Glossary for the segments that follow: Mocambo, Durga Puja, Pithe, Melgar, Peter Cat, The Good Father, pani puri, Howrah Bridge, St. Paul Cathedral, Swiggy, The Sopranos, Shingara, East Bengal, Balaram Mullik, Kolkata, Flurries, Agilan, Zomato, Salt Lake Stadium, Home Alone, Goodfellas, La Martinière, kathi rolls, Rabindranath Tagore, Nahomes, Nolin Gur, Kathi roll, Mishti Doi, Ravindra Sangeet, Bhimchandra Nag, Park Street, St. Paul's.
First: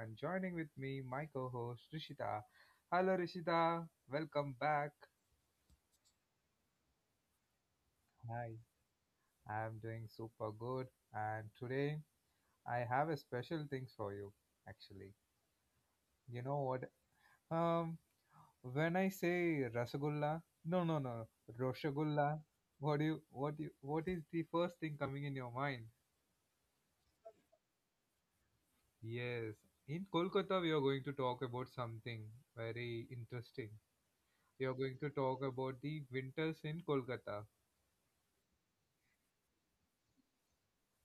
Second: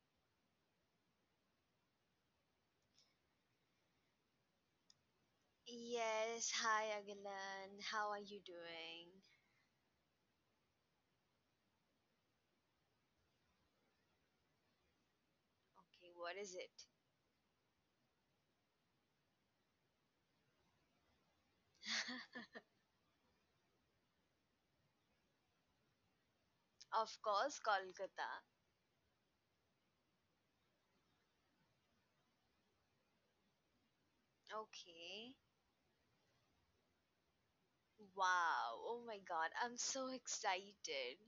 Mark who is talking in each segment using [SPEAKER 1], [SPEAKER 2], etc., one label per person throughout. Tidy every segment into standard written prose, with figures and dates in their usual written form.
[SPEAKER 1] and joining with me my co-host Rishita. Hello Rishita, welcome back.
[SPEAKER 2] Yes, hi Agilan. How are you
[SPEAKER 1] Hi,
[SPEAKER 2] doing?
[SPEAKER 1] I'm doing super good and today I have a special things for you actually.
[SPEAKER 2] Okay, what
[SPEAKER 1] You
[SPEAKER 2] is
[SPEAKER 1] know
[SPEAKER 2] it?
[SPEAKER 1] what? Um when I say rasagulla, no, no, no, roshagulla, what is the first thing coming in your mind?
[SPEAKER 2] Of course, Kolkata.
[SPEAKER 1] Yes, in Kolkata, we are going to talk about something very interesting. We are going to
[SPEAKER 2] Okay.
[SPEAKER 1] talk about the winters in Kolkata.
[SPEAKER 2] Wow. Oh my god, I'm so excited.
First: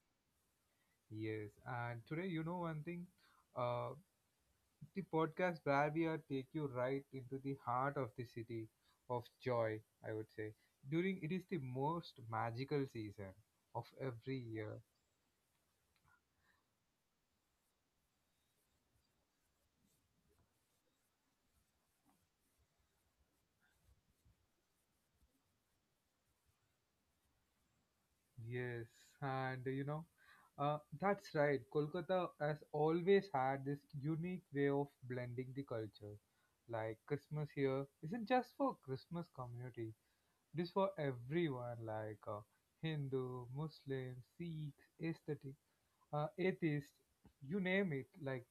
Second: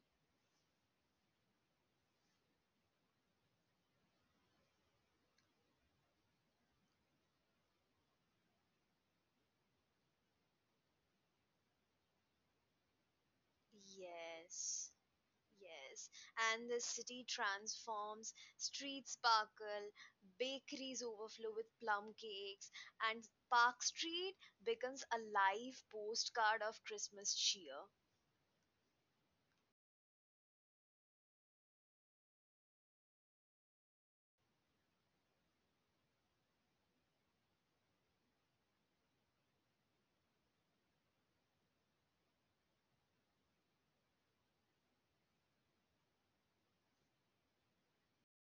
[SPEAKER 1] Yes, and today, one thing, uh, the podcast where we are take you right into the heart of the city of joy, I would say. During it is the most magical season of every year.
[SPEAKER 2] Yes. Yes. And the city transforms, streets sparkle, bakeries overflow with plum cakes, and Park Street becomes a live postcard of Christmas cheer.
[SPEAKER 1] Yes, and that's right. Kolkata has always had this unique way of blending the culture. Like Christmas here isn't just for Christmas community; it is for everyone, like Hindu, Muslim, Sikhs, aesthetic, atheists, you name it. Like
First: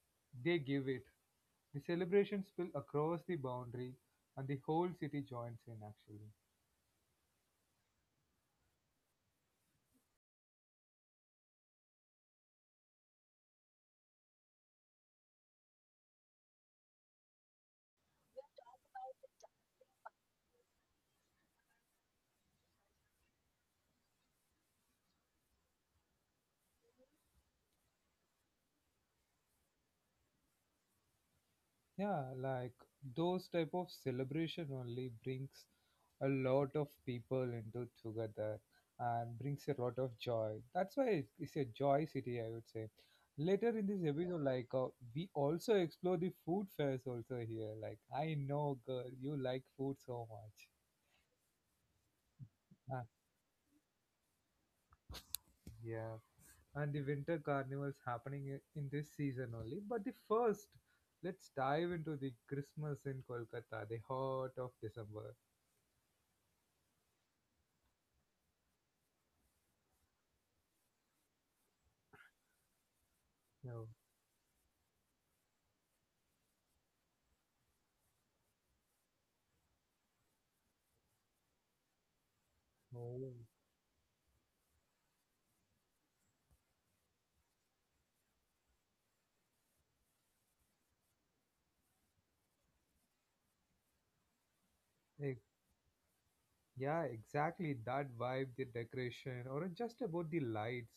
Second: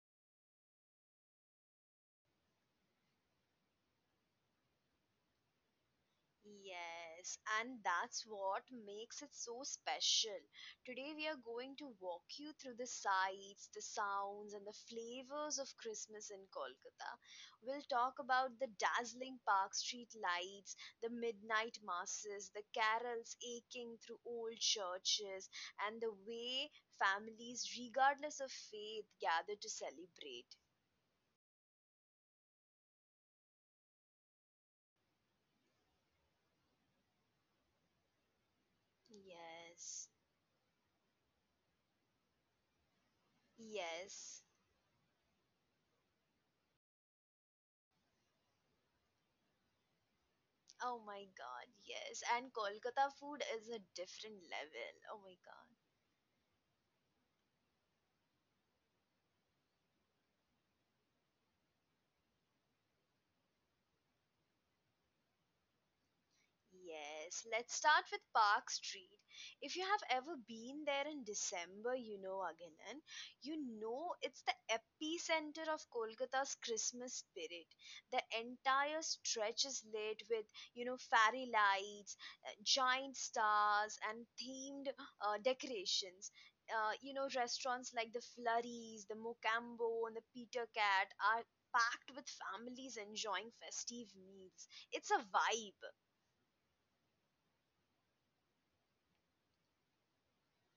[SPEAKER 1] they give it. The celebrations spill across the boundary, and the whole city joins in. Actually.
[SPEAKER 2] Yes, and that's what makes it so special. Today, we are going to walk you through the sights, the sounds, and the flavors of Christmas in Kolkata. We'll talk about the dazzling Park Street lights, the midnight masses, the carols aching through old churches, and the way families, regardless of faith, gather to celebrate.
[SPEAKER 1] Yeah, like those type of celebration only brings a lot of people into together and brings a lot of
[SPEAKER 2] Yes,
[SPEAKER 1] joy. That's why it's a joy city, I would say. Later in this episode,
[SPEAKER 2] yes.
[SPEAKER 1] like we also explore the food fairs also here. Like I know, girl, you like food so much.
[SPEAKER 2] Oh my god, yes. And
[SPEAKER 1] uh,
[SPEAKER 2] Kolkata food is a different level. Oh my god.
[SPEAKER 1] yeah, and the winter carnivals happening in this season only. But the first, let's dive into the Christmas in Kolkata, the heart of December.
[SPEAKER 2] Yes, let's start with Park Street. If you have ever been there in December, you know, Aghilan, you know it's the epicenter of Kolkata's Christmas spirit. The entire stretch is lit with, you know, fairy lights,
[SPEAKER 1] Oh,
[SPEAKER 2] giant stars, and themed decorations. You know, restaurants like the Flurries, the Mocambo, and the Peter Cat are packed with families enjoying festive meals. It's
[SPEAKER 1] e-
[SPEAKER 2] a vibe.
[SPEAKER 1] yeah, exactly that vibe, the decoration, or just about the lights.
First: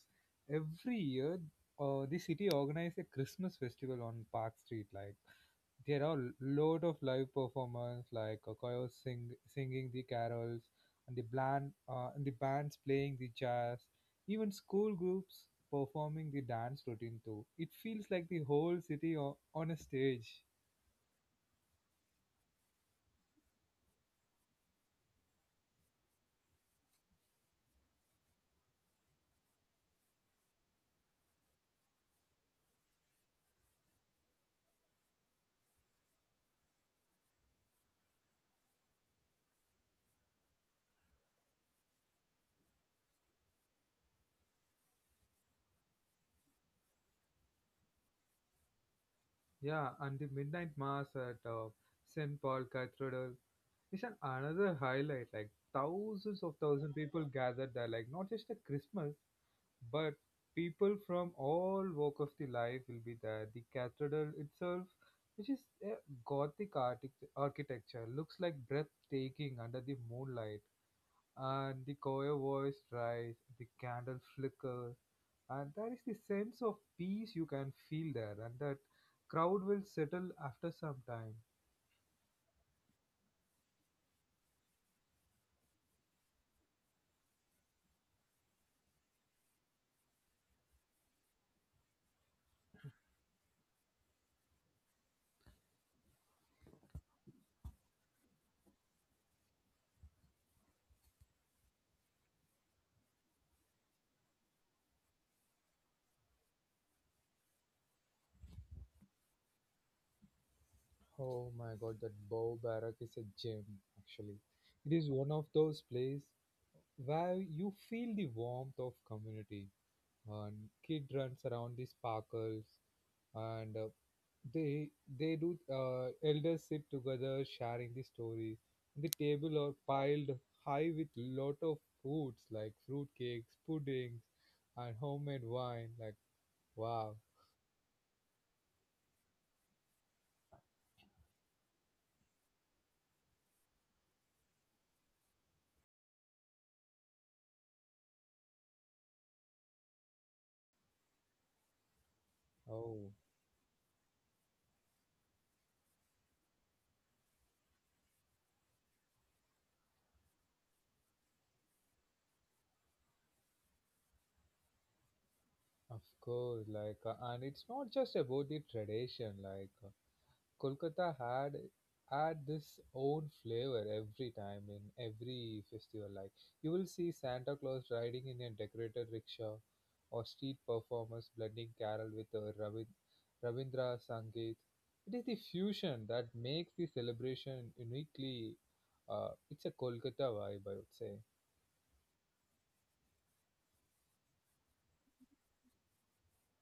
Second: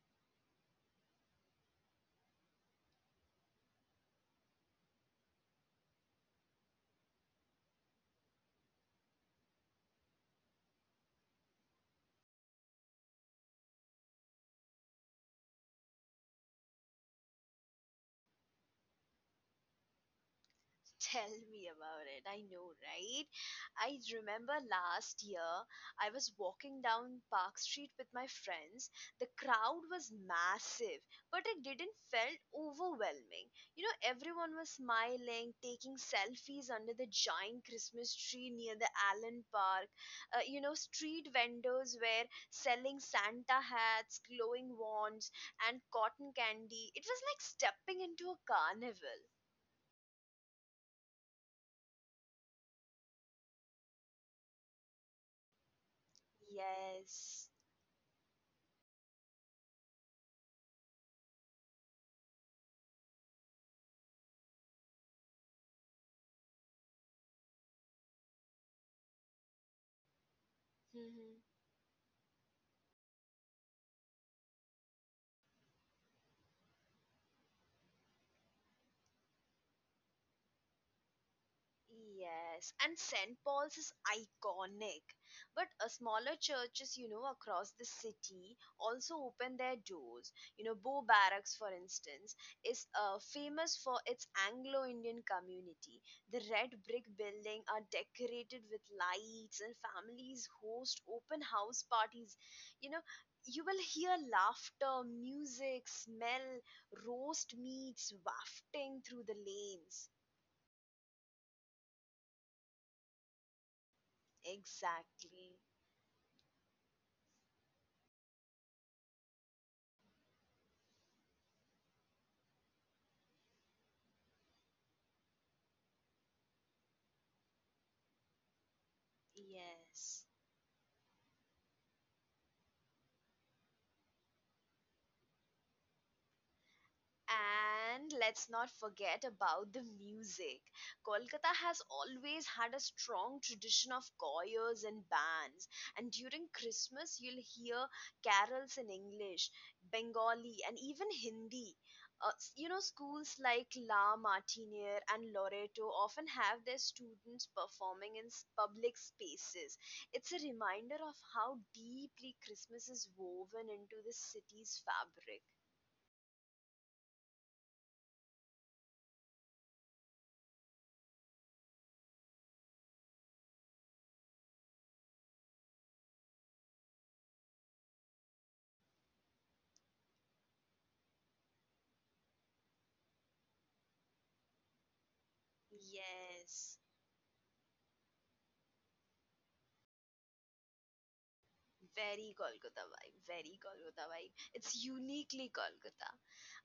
[SPEAKER 1] Every year, the city organizes a Christmas festival on Park Street. Like there are a lot of live performance, like a choir singing the carols, and the bands playing the jazz, even school groups performing the dance routine too. It feels like the whole city on a stage.
[SPEAKER 2] Tell me about it. I know, right? I remember last year I was walking down Park Street with my friends. The crowd was massive, but it didn't felt overwhelming. You know, everyone was smiling, taking selfies under the giant Christmas tree near the Allen Park. You know, street vendors were selling Santa hats, glowing wands, and cotton candy. It was like stepping into a carnival.
[SPEAKER 1] Yeah, and the midnight mass at St. Paul Cathedral is an another highlight. Like thousands of thousand people
[SPEAKER 2] Yes.
[SPEAKER 1] gathered there. Like not just at Christmas, but people from all walk of the life will be there. The cathedral itself, which is a Gothic architecture, looks like breathtaking under the moonlight,
[SPEAKER 2] Mhm.
[SPEAKER 1] and the choir voice rise, the candle flickers, and there is the sense of peace you can feel there, and that crowd will settle after some time.
[SPEAKER 2] Yes, and St. Paul's is iconic. But smaller churches, you know, across the city also open their doors. You know, Bow Barracks, for instance, is famous for its Anglo Indian community. The red brick building are decorated with lights, and families host open house parties. You know, you will hear laughter, music, smell, roast meats wafting through the lanes.
[SPEAKER 1] Oh my god, that Bow Barrack is a gem, actually. It is one of
[SPEAKER 2] Exactly.
[SPEAKER 1] those places where you feel the warmth of community. And kid runs around the sparkles, and they they do elders sit together sharing the story. The table are piled
[SPEAKER 2] Yes.
[SPEAKER 1] high with lot of foods like fruit cakes, puddings, and homemade wine. Like, wow.
[SPEAKER 2] And let's not forget about the music. Kolkata has always had a strong tradition of choirs and bands. And during Christmas, you'll hear carols in English, Bengali, and even Hindi. You know,
[SPEAKER 1] Oh,
[SPEAKER 2] schools like La Martiniere and Loreto often have their students performing in public spaces. It's a reminder of how deeply Christmas is woven into the city's fabric.
[SPEAKER 1] of course, like and it's not just about the tradition, like Kolkata had this own flavor every time in every festival. Like you will see Santa Claus riding in a decorated rickshaw, or street performers blending carol with a Ravindra Sangeet. It is the fusion that makes
[SPEAKER 2] Yes.
[SPEAKER 1] the celebration uniquely. It's a Kolkata vibe, I would say.
[SPEAKER 2] Very Golgotha vibe, very Golgotha vibe. It's uniquely Golgotha.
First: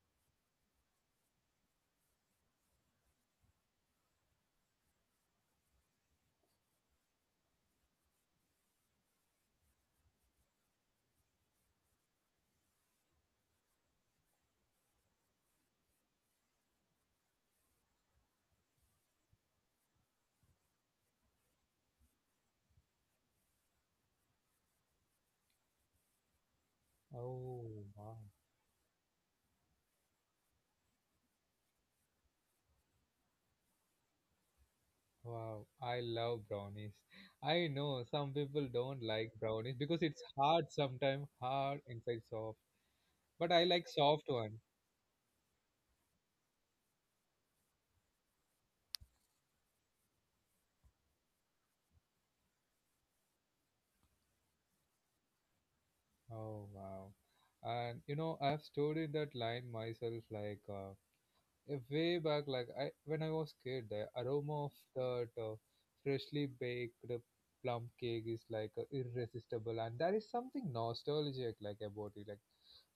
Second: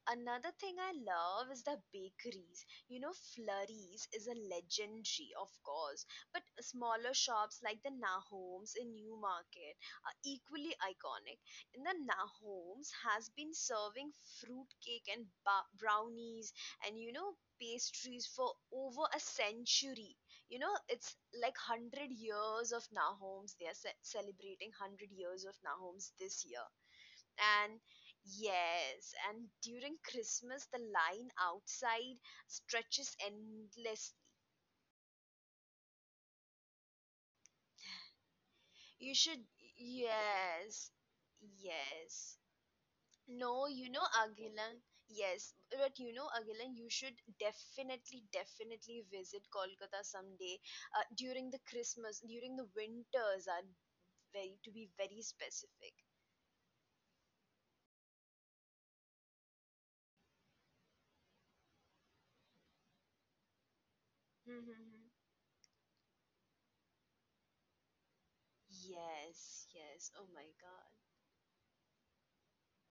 [SPEAKER 2] Another thing I love is the bakeries. You know, Flurries is a legendary, of course, but smaller shops like the Nahomes in Newmarket are equally iconic. And the Nahomes has been serving fruitcake and brownies and you know pastries for over a century. You know, it's like 100 years of Nahomes. They are celebrating 100 years of Nahomes this year and
[SPEAKER 1] Oh, wow,
[SPEAKER 2] yes, and during Christmas, the line outside stretches endlessly.
[SPEAKER 1] wow! I love brownies. I know some people don't
[SPEAKER 2] You
[SPEAKER 1] like
[SPEAKER 2] should,
[SPEAKER 1] brownies because it's hard
[SPEAKER 2] yes,
[SPEAKER 1] sometimes, hard inside
[SPEAKER 2] yes.
[SPEAKER 1] soft. But
[SPEAKER 2] No,
[SPEAKER 1] I like
[SPEAKER 2] you know,
[SPEAKER 1] soft one.
[SPEAKER 2] Agilan, yes, but you know, Agilan, you should definitely, definitely visit Kolkata someday during the Christmas, during the winters, are very to be very specific.
[SPEAKER 1] Oh, wow! And I've studied that line myself, like way back, like I when I was kid, the aroma of
[SPEAKER 2] Mm-hmm.
[SPEAKER 1] that freshly baked plum cake is like
[SPEAKER 2] Yes,
[SPEAKER 1] irresistible, and
[SPEAKER 2] yes.
[SPEAKER 1] there
[SPEAKER 2] Oh
[SPEAKER 1] is
[SPEAKER 2] my
[SPEAKER 1] something
[SPEAKER 2] God.
[SPEAKER 1] nostalgic like about it. Like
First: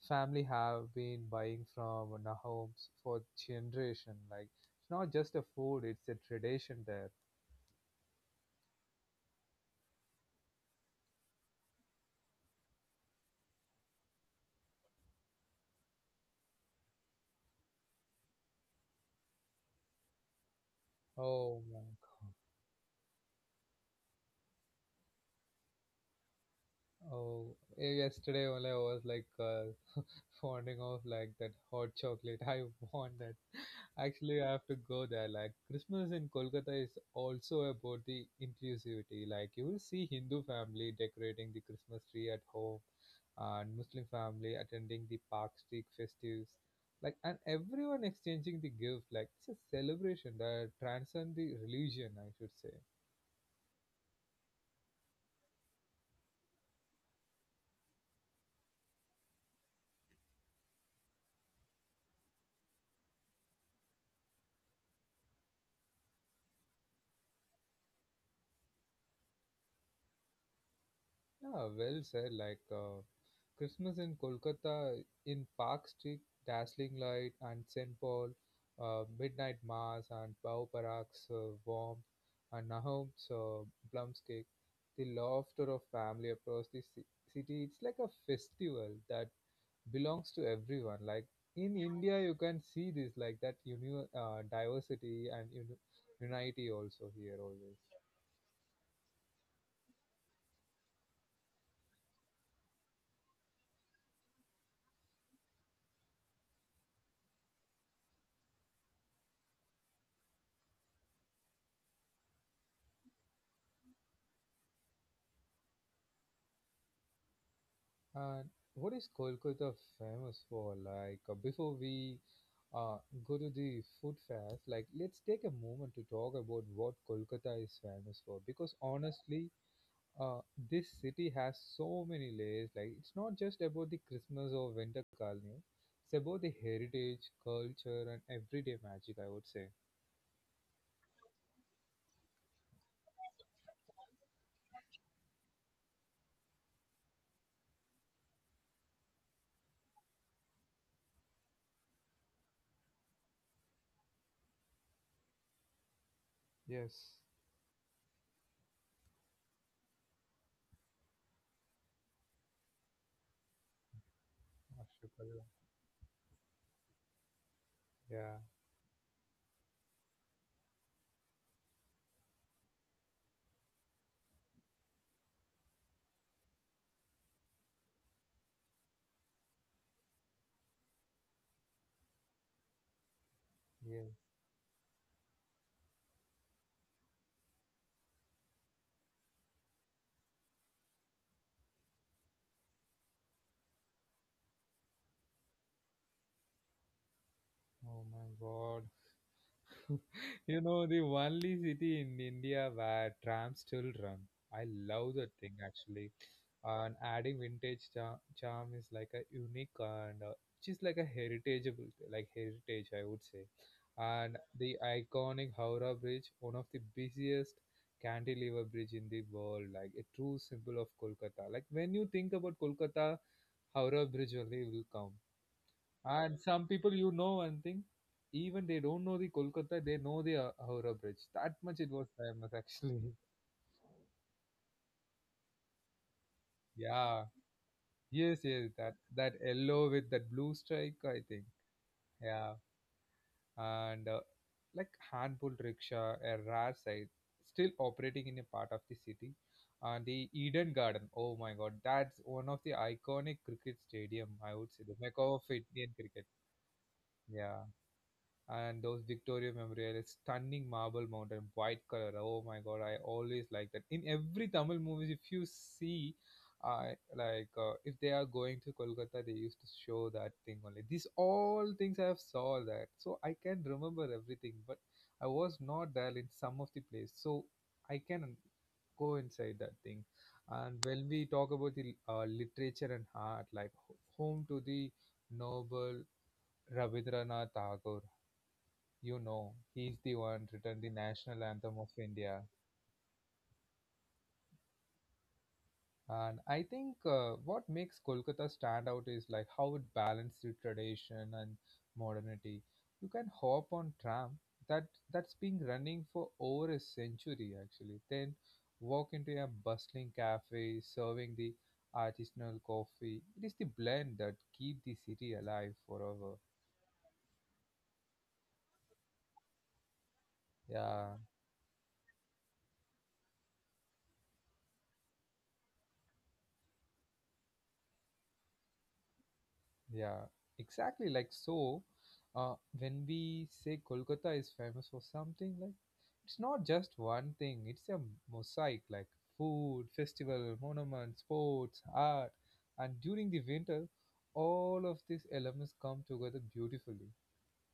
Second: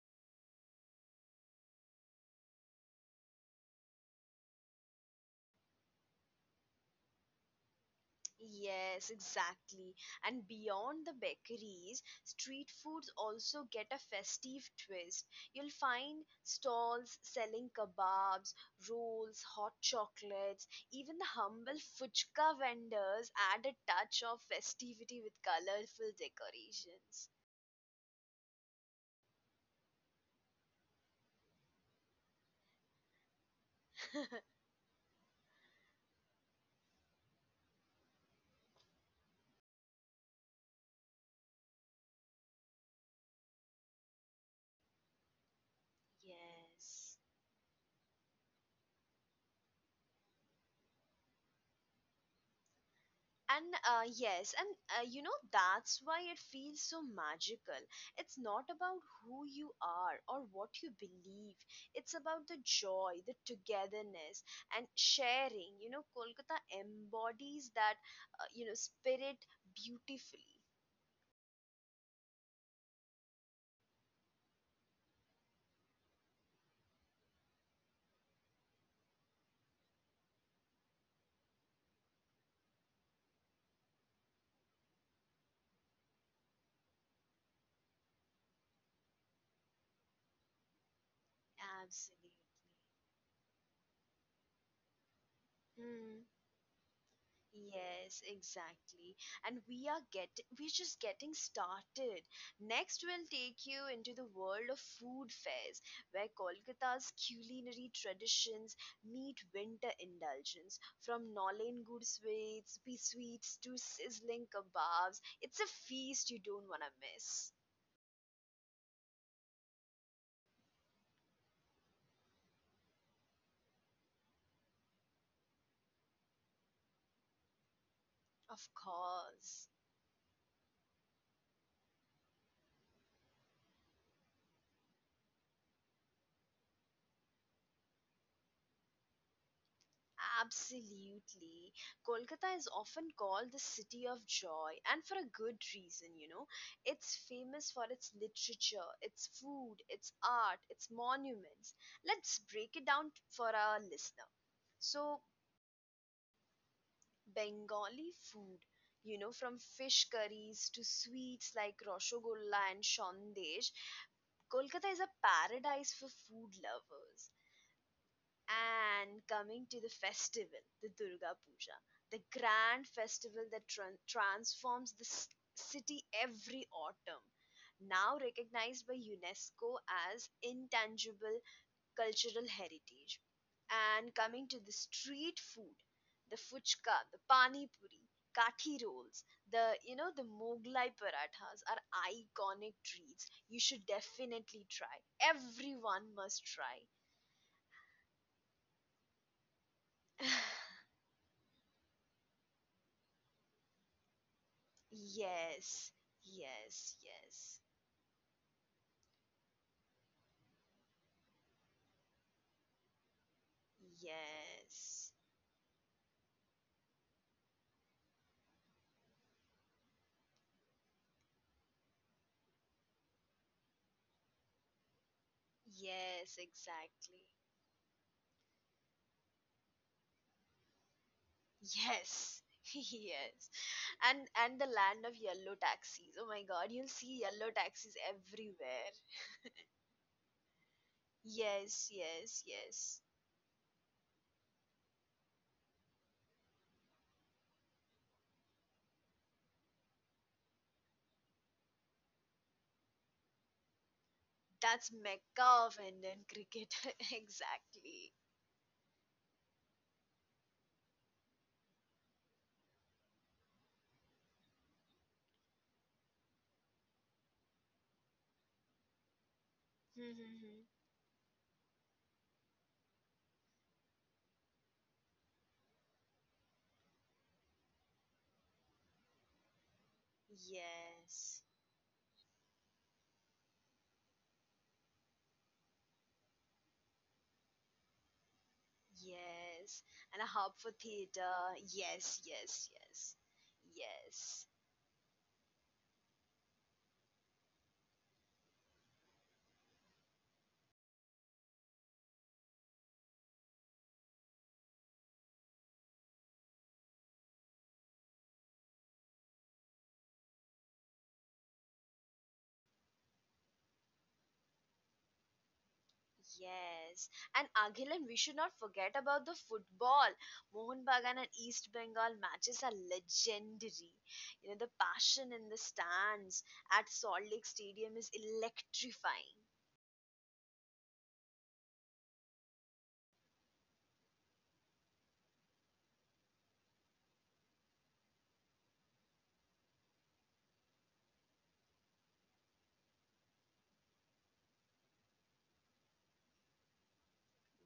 [SPEAKER 1] family have been buying from our homes for generation. Like it's not just a food; it's a tradition there.
[SPEAKER 2] Yes, exactly. And beyond the bakeries, street foods also get a festive twist. You'll find stalls selling kebabs, rolls, hot chocolates. Even the
[SPEAKER 1] Oh
[SPEAKER 2] humble
[SPEAKER 1] my god.
[SPEAKER 2] fuchka vendors add a touch of festivity with colorful decorations.
[SPEAKER 1] Oh, yesterday only I was like fonding of like that hot chocolate. I want that. Actually, I have to go there. Like Christmas in Kolkata is also about the inclusivity. Like you will see Hindu family decorating the Christmas tree at home, and Muslim family attending the Park Street festives.
[SPEAKER 2] Yes.
[SPEAKER 1] Like and everyone exchanging the gift. Like it's a celebration that transcends the religion. I should say.
[SPEAKER 2] And you know, that's why it feels so magical. It's not about who you are or what you believe, it's about the joy, the togetherness, and sharing. You know, Kolkata embodies that, you know, spirit beautifully.
[SPEAKER 1] Yeah, well said. Like Christmas in Kolkata in Park Street, dazzling light, and St. Paul, midnight mass, and Pau Parak's warmth, and Nahum's plums cake, the laughter of family across the city. It's like a festival that belongs to everyone. Like in
[SPEAKER 2] Absolutely.
[SPEAKER 1] India, you can see this, like that diversity and
[SPEAKER 2] Hmm.
[SPEAKER 1] unity also here always.
[SPEAKER 2] Yes, exactly. And we're just getting started. Next we'll take you into the world of food fairs where Kolkata's culinary traditions meet winter indulgence from Nolain gur sweets, pea sweets to sizzling kebabs. It's a feast you don't want to miss.
[SPEAKER 1] And what is Kolkata famous for? Like, before we uh, go to the food fairs, like, let's take a moment to talk about what Kolkata is famous for.
[SPEAKER 2] Of
[SPEAKER 1] Because honestly,
[SPEAKER 2] course.
[SPEAKER 1] uh, this city has so many layers. Like, it's not just about the Christmas or winter carnival. It's about the heritage, culture, and everyday magic. I would say.
[SPEAKER 2] Absolutely. Kolkata is often called the city of joy, and for a good reason, you know. It's famous for its literature, its food, its art, its monuments. Let's break it down for our listener. So,
[SPEAKER 1] Yes.
[SPEAKER 2] Bengali food, you know, from fish curries to sweets like Roshogolla and Shondesh, Kolkata is a
[SPEAKER 1] Ashokala.
[SPEAKER 2] paradise for food lovers.
[SPEAKER 1] Yeah.
[SPEAKER 2] And coming to the festival, the Durga Puja, the grand festival that transforms the city every autumn, now recognized by UNESCO as intangible cultural heritage. And
[SPEAKER 1] Yes.
[SPEAKER 2] coming to the street food, the fuchka, the pani puri, kathi rolls, the you know the Moglai parathas are iconic treats. You should definitely try. Everyone must try.
[SPEAKER 1] Oh my God. You know, the only city in India where trams still run. I love that thing
[SPEAKER 2] Yes,
[SPEAKER 1] actually. And
[SPEAKER 2] yes,
[SPEAKER 1] adding
[SPEAKER 2] yes,
[SPEAKER 1] vintage charm is like a unique and just like a heritageable, like heritage, I would say. And the
[SPEAKER 2] yes,
[SPEAKER 1] iconic Howrah Bridge, one of the busiest cantilever bridge in the world, like a true symbol of Kolkata. Like when you think about Kolkata, Howrah Bridge only will come.
[SPEAKER 2] yes,
[SPEAKER 1] And some people you
[SPEAKER 2] exactly.
[SPEAKER 1] know one thing, even they don't know the Kolkata, they know the Howrah Bridge. That much it was
[SPEAKER 2] Yes,
[SPEAKER 1] famous actually.
[SPEAKER 2] yes, and and the land of yellow taxis. Oh my God, you'll see
[SPEAKER 1] Yeah.
[SPEAKER 2] yellow taxis
[SPEAKER 1] Yes, yes,
[SPEAKER 2] everywhere.
[SPEAKER 1] that yellow with that blue strike, I think.
[SPEAKER 2] Yes, yes,
[SPEAKER 1] Yeah.
[SPEAKER 2] yes.
[SPEAKER 1] And like handful rickshaw, a rare sight, still operating in a part of the city. And the Eden Garden, oh my God, that's one of the iconic cricket stadium, I would say,
[SPEAKER 2] That's
[SPEAKER 1] the mecca of
[SPEAKER 2] Mecca of
[SPEAKER 1] Indian
[SPEAKER 2] Indian
[SPEAKER 1] cricket.
[SPEAKER 2] cricket.
[SPEAKER 1] Yeah.
[SPEAKER 2] Exactly.
[SPEAKER 1] And those Victoria Memorial, is stunning marble mountain, white color. Oh my god, I always like that. In every Tamil movies, if you see, I like if they are going to Kolkata, they used to show that thing
[SPEAKER 2] Mhm.
[SPEAKER 1] only. These all things I have saw that, so I can remember everything. But I was not there in some of the place, so I can go inside that thing. And when we
[SPEAKER 2] Yes,
[SPEAKER 1] talk about the literature and art, like home to the noble Rabindranath Tagore,
[SPEAKER 2] yes,
[SPEAKER 1] he's
[SPEAKER 2] and
[SPEAKER 1] the
[SPEAKER 2] a hub
[SPEAKER 1] one
[SPEAKER 2] for
[SPEAKER 1] written the
[SPEAKER 2] theater.
[SPEAKER 1] national anthem of
[SPEAKER 2] Yes,
[SPEAKER 1] India.
[SPEAKER 2] yes, yes, yes.
[SPEAKER 1] And I think what makes Kolkata stand out is like how it balances the tradition and modernity. You can hop on tram that that's been running for over a century actually. Then walk into a bustling cafe serving the artisanal coffee. It is the blend that keep the city alive forever.
[SPEAKER 2] Yes, and Aghilan, we should not forget about the football. Mohan Bagan
[SPEAKER 1] Yeah.
[SPEAKER 2] and East Bengal matches are legendary. You know, the passion in the stands at Salt Lake Stadium is electrifying.
[SPEAKER 1] Yeah, exactly. Like so, when we say Kolkata is famous for something, like it's not just one thing. It's a mosaic, like food, festival, monuments, sports, art, and during the winter, all of these elements come together beautifully.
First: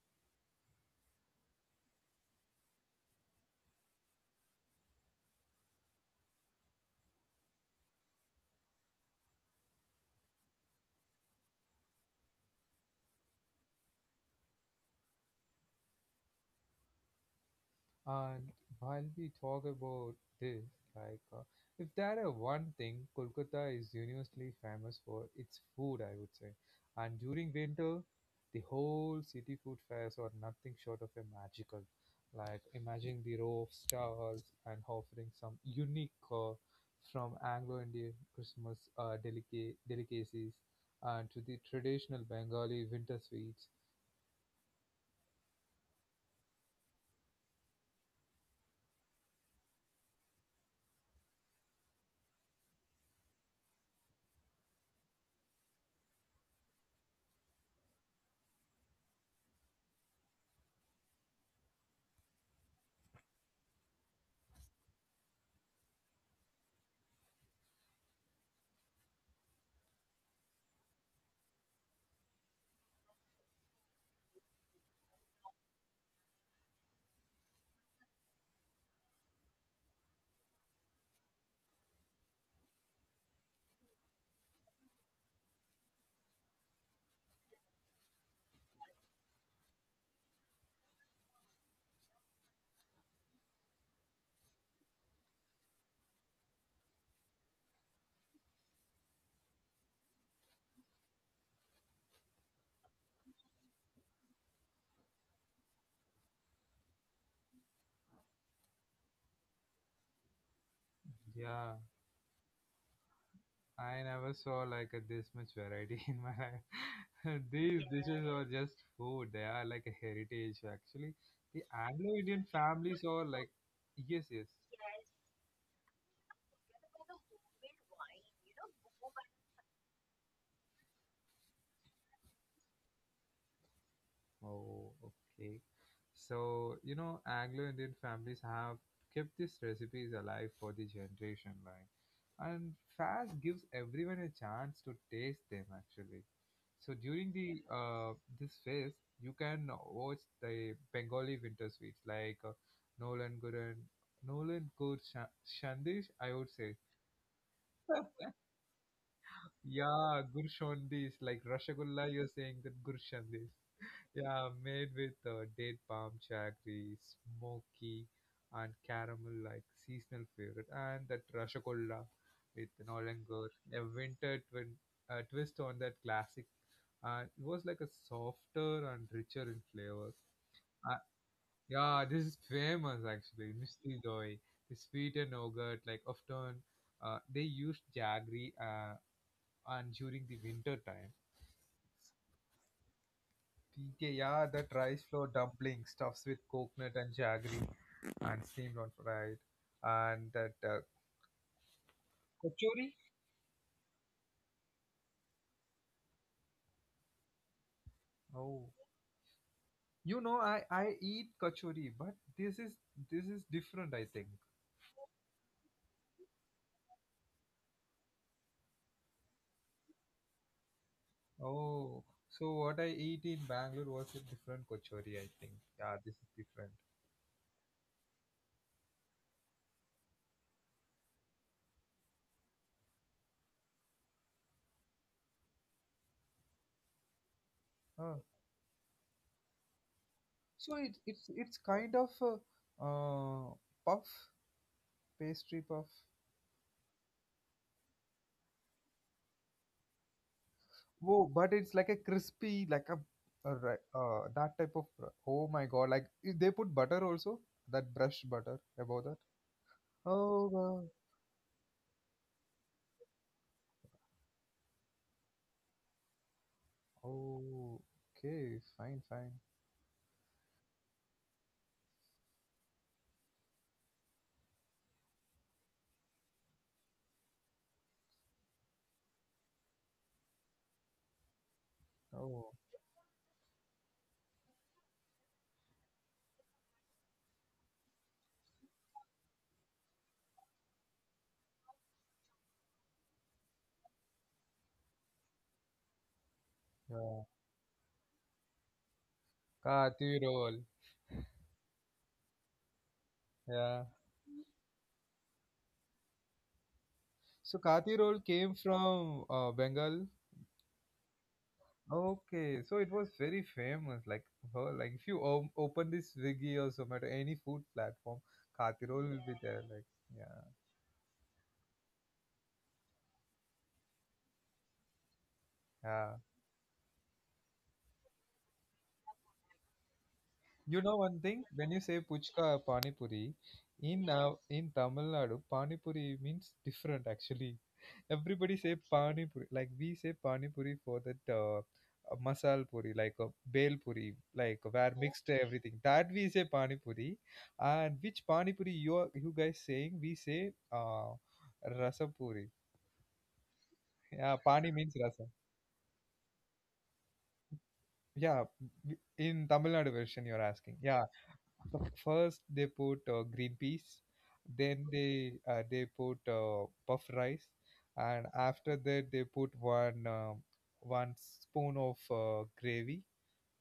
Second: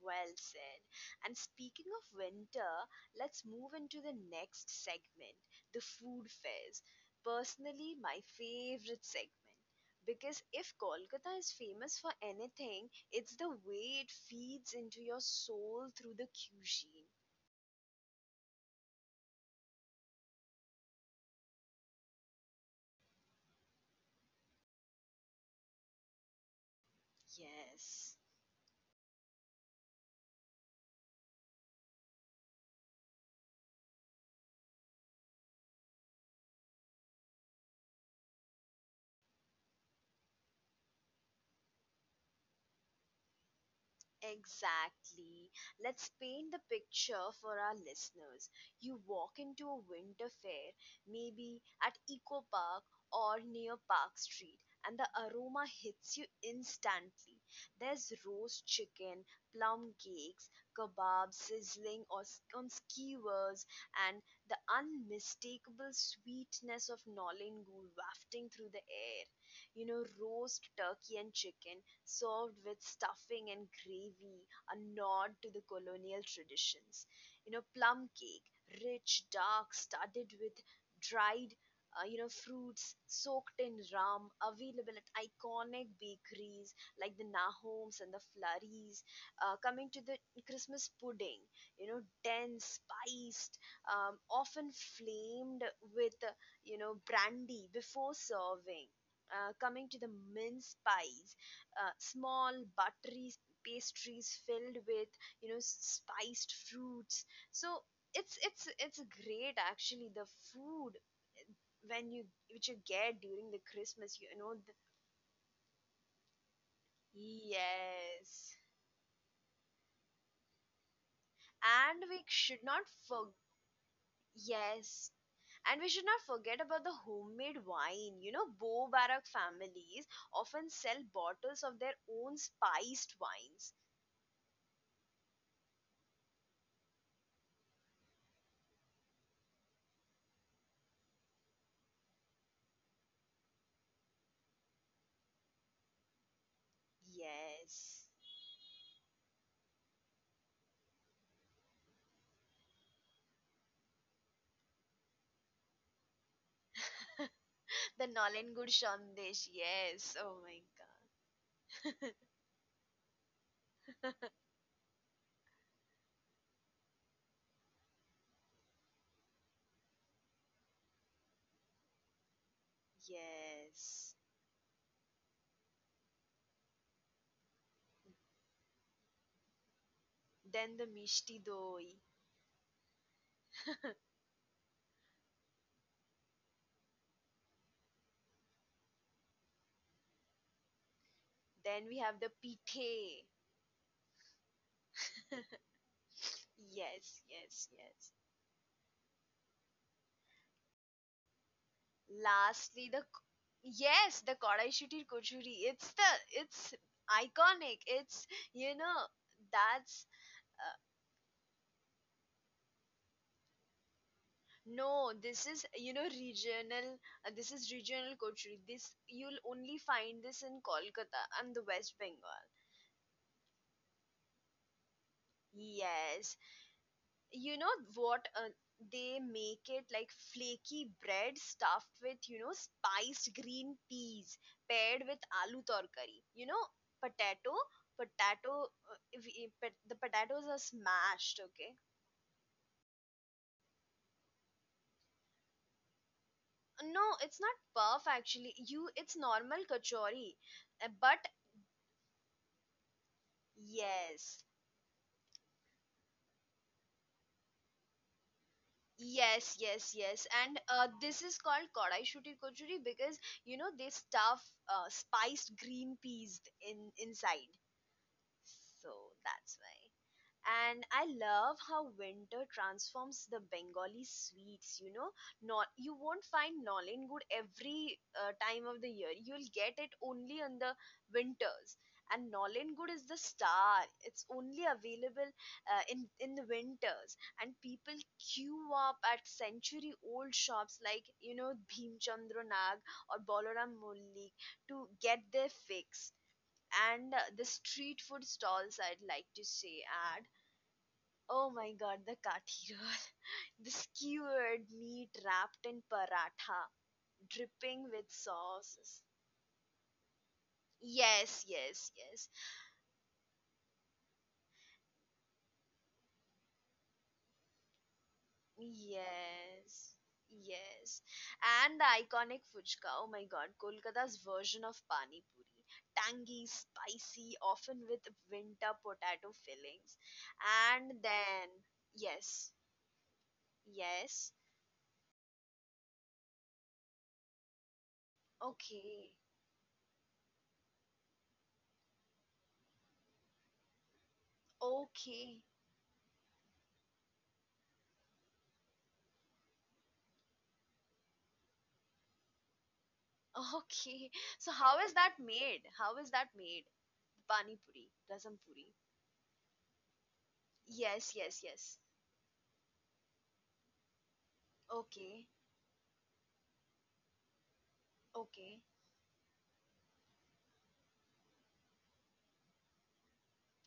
[SPEAKER 2] Well said. And speaking of winter, let's move into the next segment the food fairs. Personally, my favorite segment. Because if Kolkata is famous for anything, it's the way it feeds into your soul through the cuisine.
[SPEAKER 1] And while we talk about this, like if there are one thing, Kolkata is universally famous for its food, I would say. And during winter,
[SPEAKER 2] Yes.
[SPEAKER 1] the whole city food fairs are nothing short of a magical. Like imagine the row of stalls and offering some unique from Anglo-Indian Christmas delicacies and to the traditional Bengali winter sweets.
[SPEAKER 2] Exactly. Let's paint the picture for our listeners. You walk into a winter fair, maybe at Eco Park or near Park Street, and the aroma hits you instantly. There's roast chicken, plum cakes, kebabs sizzling or on skewers, and the unmistakable sweetness of Nolin Gul wafting through the air. You know, roast turkey and chicken served with stuffing and gravy, a nod to the colonial traditions. You know, plum cake, rich, dark, studded with dried, you know, fruits soaked in rum, available at iconic bakeries like the Nahoms and the Flurries. Coming to the Christmas pudding, you know, dense, spiced, often flamed with, you know, brandy before serving coming to the mince pies, small buttery pastries filled with you know spiced fruits so it's great actually the food
[SPEAKER 1] Yeah,
[SPEAKER 2] when you which you get during the
[SPEAKER 1] I
[SPEAKER 2] Christmas you
[SPEAKER 1] never saw
[SPEAKER 2] know the,
[SPEAKER 1] like a, this much variety in my life. These dishes are
[SPEAKER 2] yes
[SPEAKER 1] just food. They are like a heritage actually. The
[SPEAKER 2] and we
[SPEAKER 1] Anglo-Indian
[SPEAKER 2] should not
[SPEAKER 1] families are
[SPEAKER 2] for
[SPEAKER 1] like yes, yes.
[SPEAKER 2] yes and we should not forget about the homemade wine you know Bo Barak families often sell bottles of their own spiced wines
[SPEAKER 1] Oh, okay. So, Anglo-Indian families have kept these recipes alive for the generation, like, and fast gives everyone a chance to taste them actually. So during the
[SPEAKER 2] yes.
[SPEAKER 1] this phase, you can watch the Bengali winter sweets like Nolan Guran, Nolan Gur Shandish, I would say.
[SPEAKER 2] The Nolen Gur Sandesh, yes.
[SPEAKER 1] Yeah,
[SPEAKER 2] Oh
[SPEAKER 1] Gur
[SPEAKER 2] my god,
[SPEAKER 1] Shandish, like Rasgulla, you're saying that Gur Shandish. Yeah, made with date palm jaggery, smoky, and caramel like seasonal favorite, and that rasgulla with an olangur, a
[SPEAKER 2] yes.
[SPEAKER 1] winter twin, twist on that classic. It was like a softer and richer in flavor.
[SPEAKER 2] Then the
[SPEAKER 1] Uh,
[SPEAKER 2] Mishti Doi.
[SPEAKER 1] yeah, this is famous actually, Misty Doi, the sweet and yogurt. Like often, they used jaggery and during the winter time.
[SPEAKER 2] Then we have the Pithe.
[SPEAKER 1] PK, yeah, that rice flour dumpling stuffs with coconut
[SPEAKER 2] Yes,
[SPEAKER 1] and jaggery.
[SPEAKER 2] yes, yes.
[SPEAKER 1] And steamrolled fried and that
[SPEAKER 2] Lastly, the
[SPEAKER 1] kachori.
[SPEAKER 2] yes, the Kodai Shutir Kochuri. It's iconic. It's
[SPEAKER 1] Oh,
[SPEAKER 2] you know that's
[SPEAKER 1] you know I
[SPEAKER 2] uh,
[SPEAKER 1] I eat kachori, but this is different. I think.
[SPEAKER 2] no. This is you know regional. This is regional Kochuri. This you'll only find this in Kolkata and the West
[SPEAKER 1] Oh,
[SPEAKER 2] Bengal.
[SPEAKER 1] so what I eat in Bangalore was a different kachori. I think. Yeah, this is
[SPEAKER 2] Yes,
[SPEAKER 1] different.
[SPEAKER 2] you know what they make it like flaky bread stuffed with you know spiced green peas paired with aloo torkari you know potato
[SPEAKER 1] Oh,
[SPEAKER 2] potato. If, but the potatoes are
[SPEAKER 1] so it, it's
[SPEAKER 2] smashed,
[SPEAKER 1] it's
[SPEAKER 2] okay,
[SPEAKER 1] kind of a, uh puff pastry puff.
[SPEAKER 2] no it's not puff actually you it's normal kachori. But
[SPEAKER 1] Whoa, but it's like a crispy like a.
[SPEAKER 2] yes
[SPEAKER 1] That type of oh my god, like they put butter also, that brushed butter above that.
[SPEAKER 2] yes yes yes
[SPEAKER 1] Oh,
[SPEAKER 2] and
[SPEAKER 1] wow.
[SPEAKER 2] this is called kodai shuti kochuri because you know they stuff spiced green peas in inside.
[SPEAKER 1] Oh, okay, fine,
[SPEAKER 2] So
[SPEAKER 1] fine.
[SPEAKER 2] that's why. And I love how winter transforms the Bengali sweets. You know, not you won't find nolin good every time of the year. You'll get it only on the winters. And
[SPEAKER 1] Oh,
[SPEAKER 2] nolin good is the star. It's only available in the winters. And people queue up at century-old shops like you know Bhimchandra Nag or Balaram Mullik to get their fix and
[SPEAKER 1] yeah.
[SPEAKER 2] the street food stalls I'd like to say
[SPEAKER 1] Kathi
[SPEAKER 2] add.
[SPEAKER 1] roll.
[SPEAKER 2] Oh my god, the kathi roll. The
[SPEAKER 1] Yeah.
[SPEAKER 2] skewered meat wrapped in paratha,
[SPEAKER 1] So
[SPEAKER 2] dripping
[SPEAKER 1] Kathi
[SPEAKER 2] with
[SPEAKER 1] roll came
[SPEAKER 2] sauces.
[SPEAKER 1] from Bengal.
[SPEAKER 2] Yes, yes, yes.
[SPEAKER 1] Okay, so it was very famous. Like, her, like if you open this Swiggy or Zomato, any food platform, Kathi roll will be there. Like,
[SPEAKER 2] Yes.
[SPEAKER 1] yeah,
[SPEAKER 2] Yes. And the iconic fuchka. Oh my god, Kolkata's version of pani puri.
[SPEAKER 1] yeah.
[SPEAKER 2] Tangy, spicy, often with winter potato fillings.
[SPEAKER 1] You know
[SPEAKER 2] And
[SPEAKER 1] one thing?
[SPEAKER 2] then,
[SPEAKER 1] When you say puchka
[SPEAKER 2] yes,
[SPEAKER 1] or pani puri, in
[SPEAKER 2] yes.
[SPEAKER 1] uh, in Tamil Nadu, pani puri means different actually. Everybody say
[SPEAKER 2] Okay.
[SPEAKER 1] pani puri like we say pani puri for that masal puri like a bel puri, like where mixed
[SPEAKER 2] Okay.
[SPEAKER 1] everything that we say pani puri. And which pani puri you are, you guys saying, we say uh, rasa puri.
[SPEAKER 2] Okay.
[SPEAKER 1] Yeah,
[SPEAKER 2] So
[SPEAKER 1] pani
[SPEAKER 2] how is
[SPEAKER 1] means
[SPEAKER 2] that
[SPEAKER 1] rasa.
[SPEAKER 2] made? How is that made? Pani puri, rasam
[SPEAKER 1] Yeah,
[SPEAKER 2] puri.
[SPEAKER 1] w- in Tamil Nadu version you're asking, yeah.
[SPEAKER 2] Yes, yes, yes.
[SPEAKER 1] So first they put green peas, then
[SPEAKER 2] Okay.
[SPEAKER 1] they put puff rice, and
[SPEAKER 2] Okay.
[SPEAKER 1] after that they put one spoon of gravy,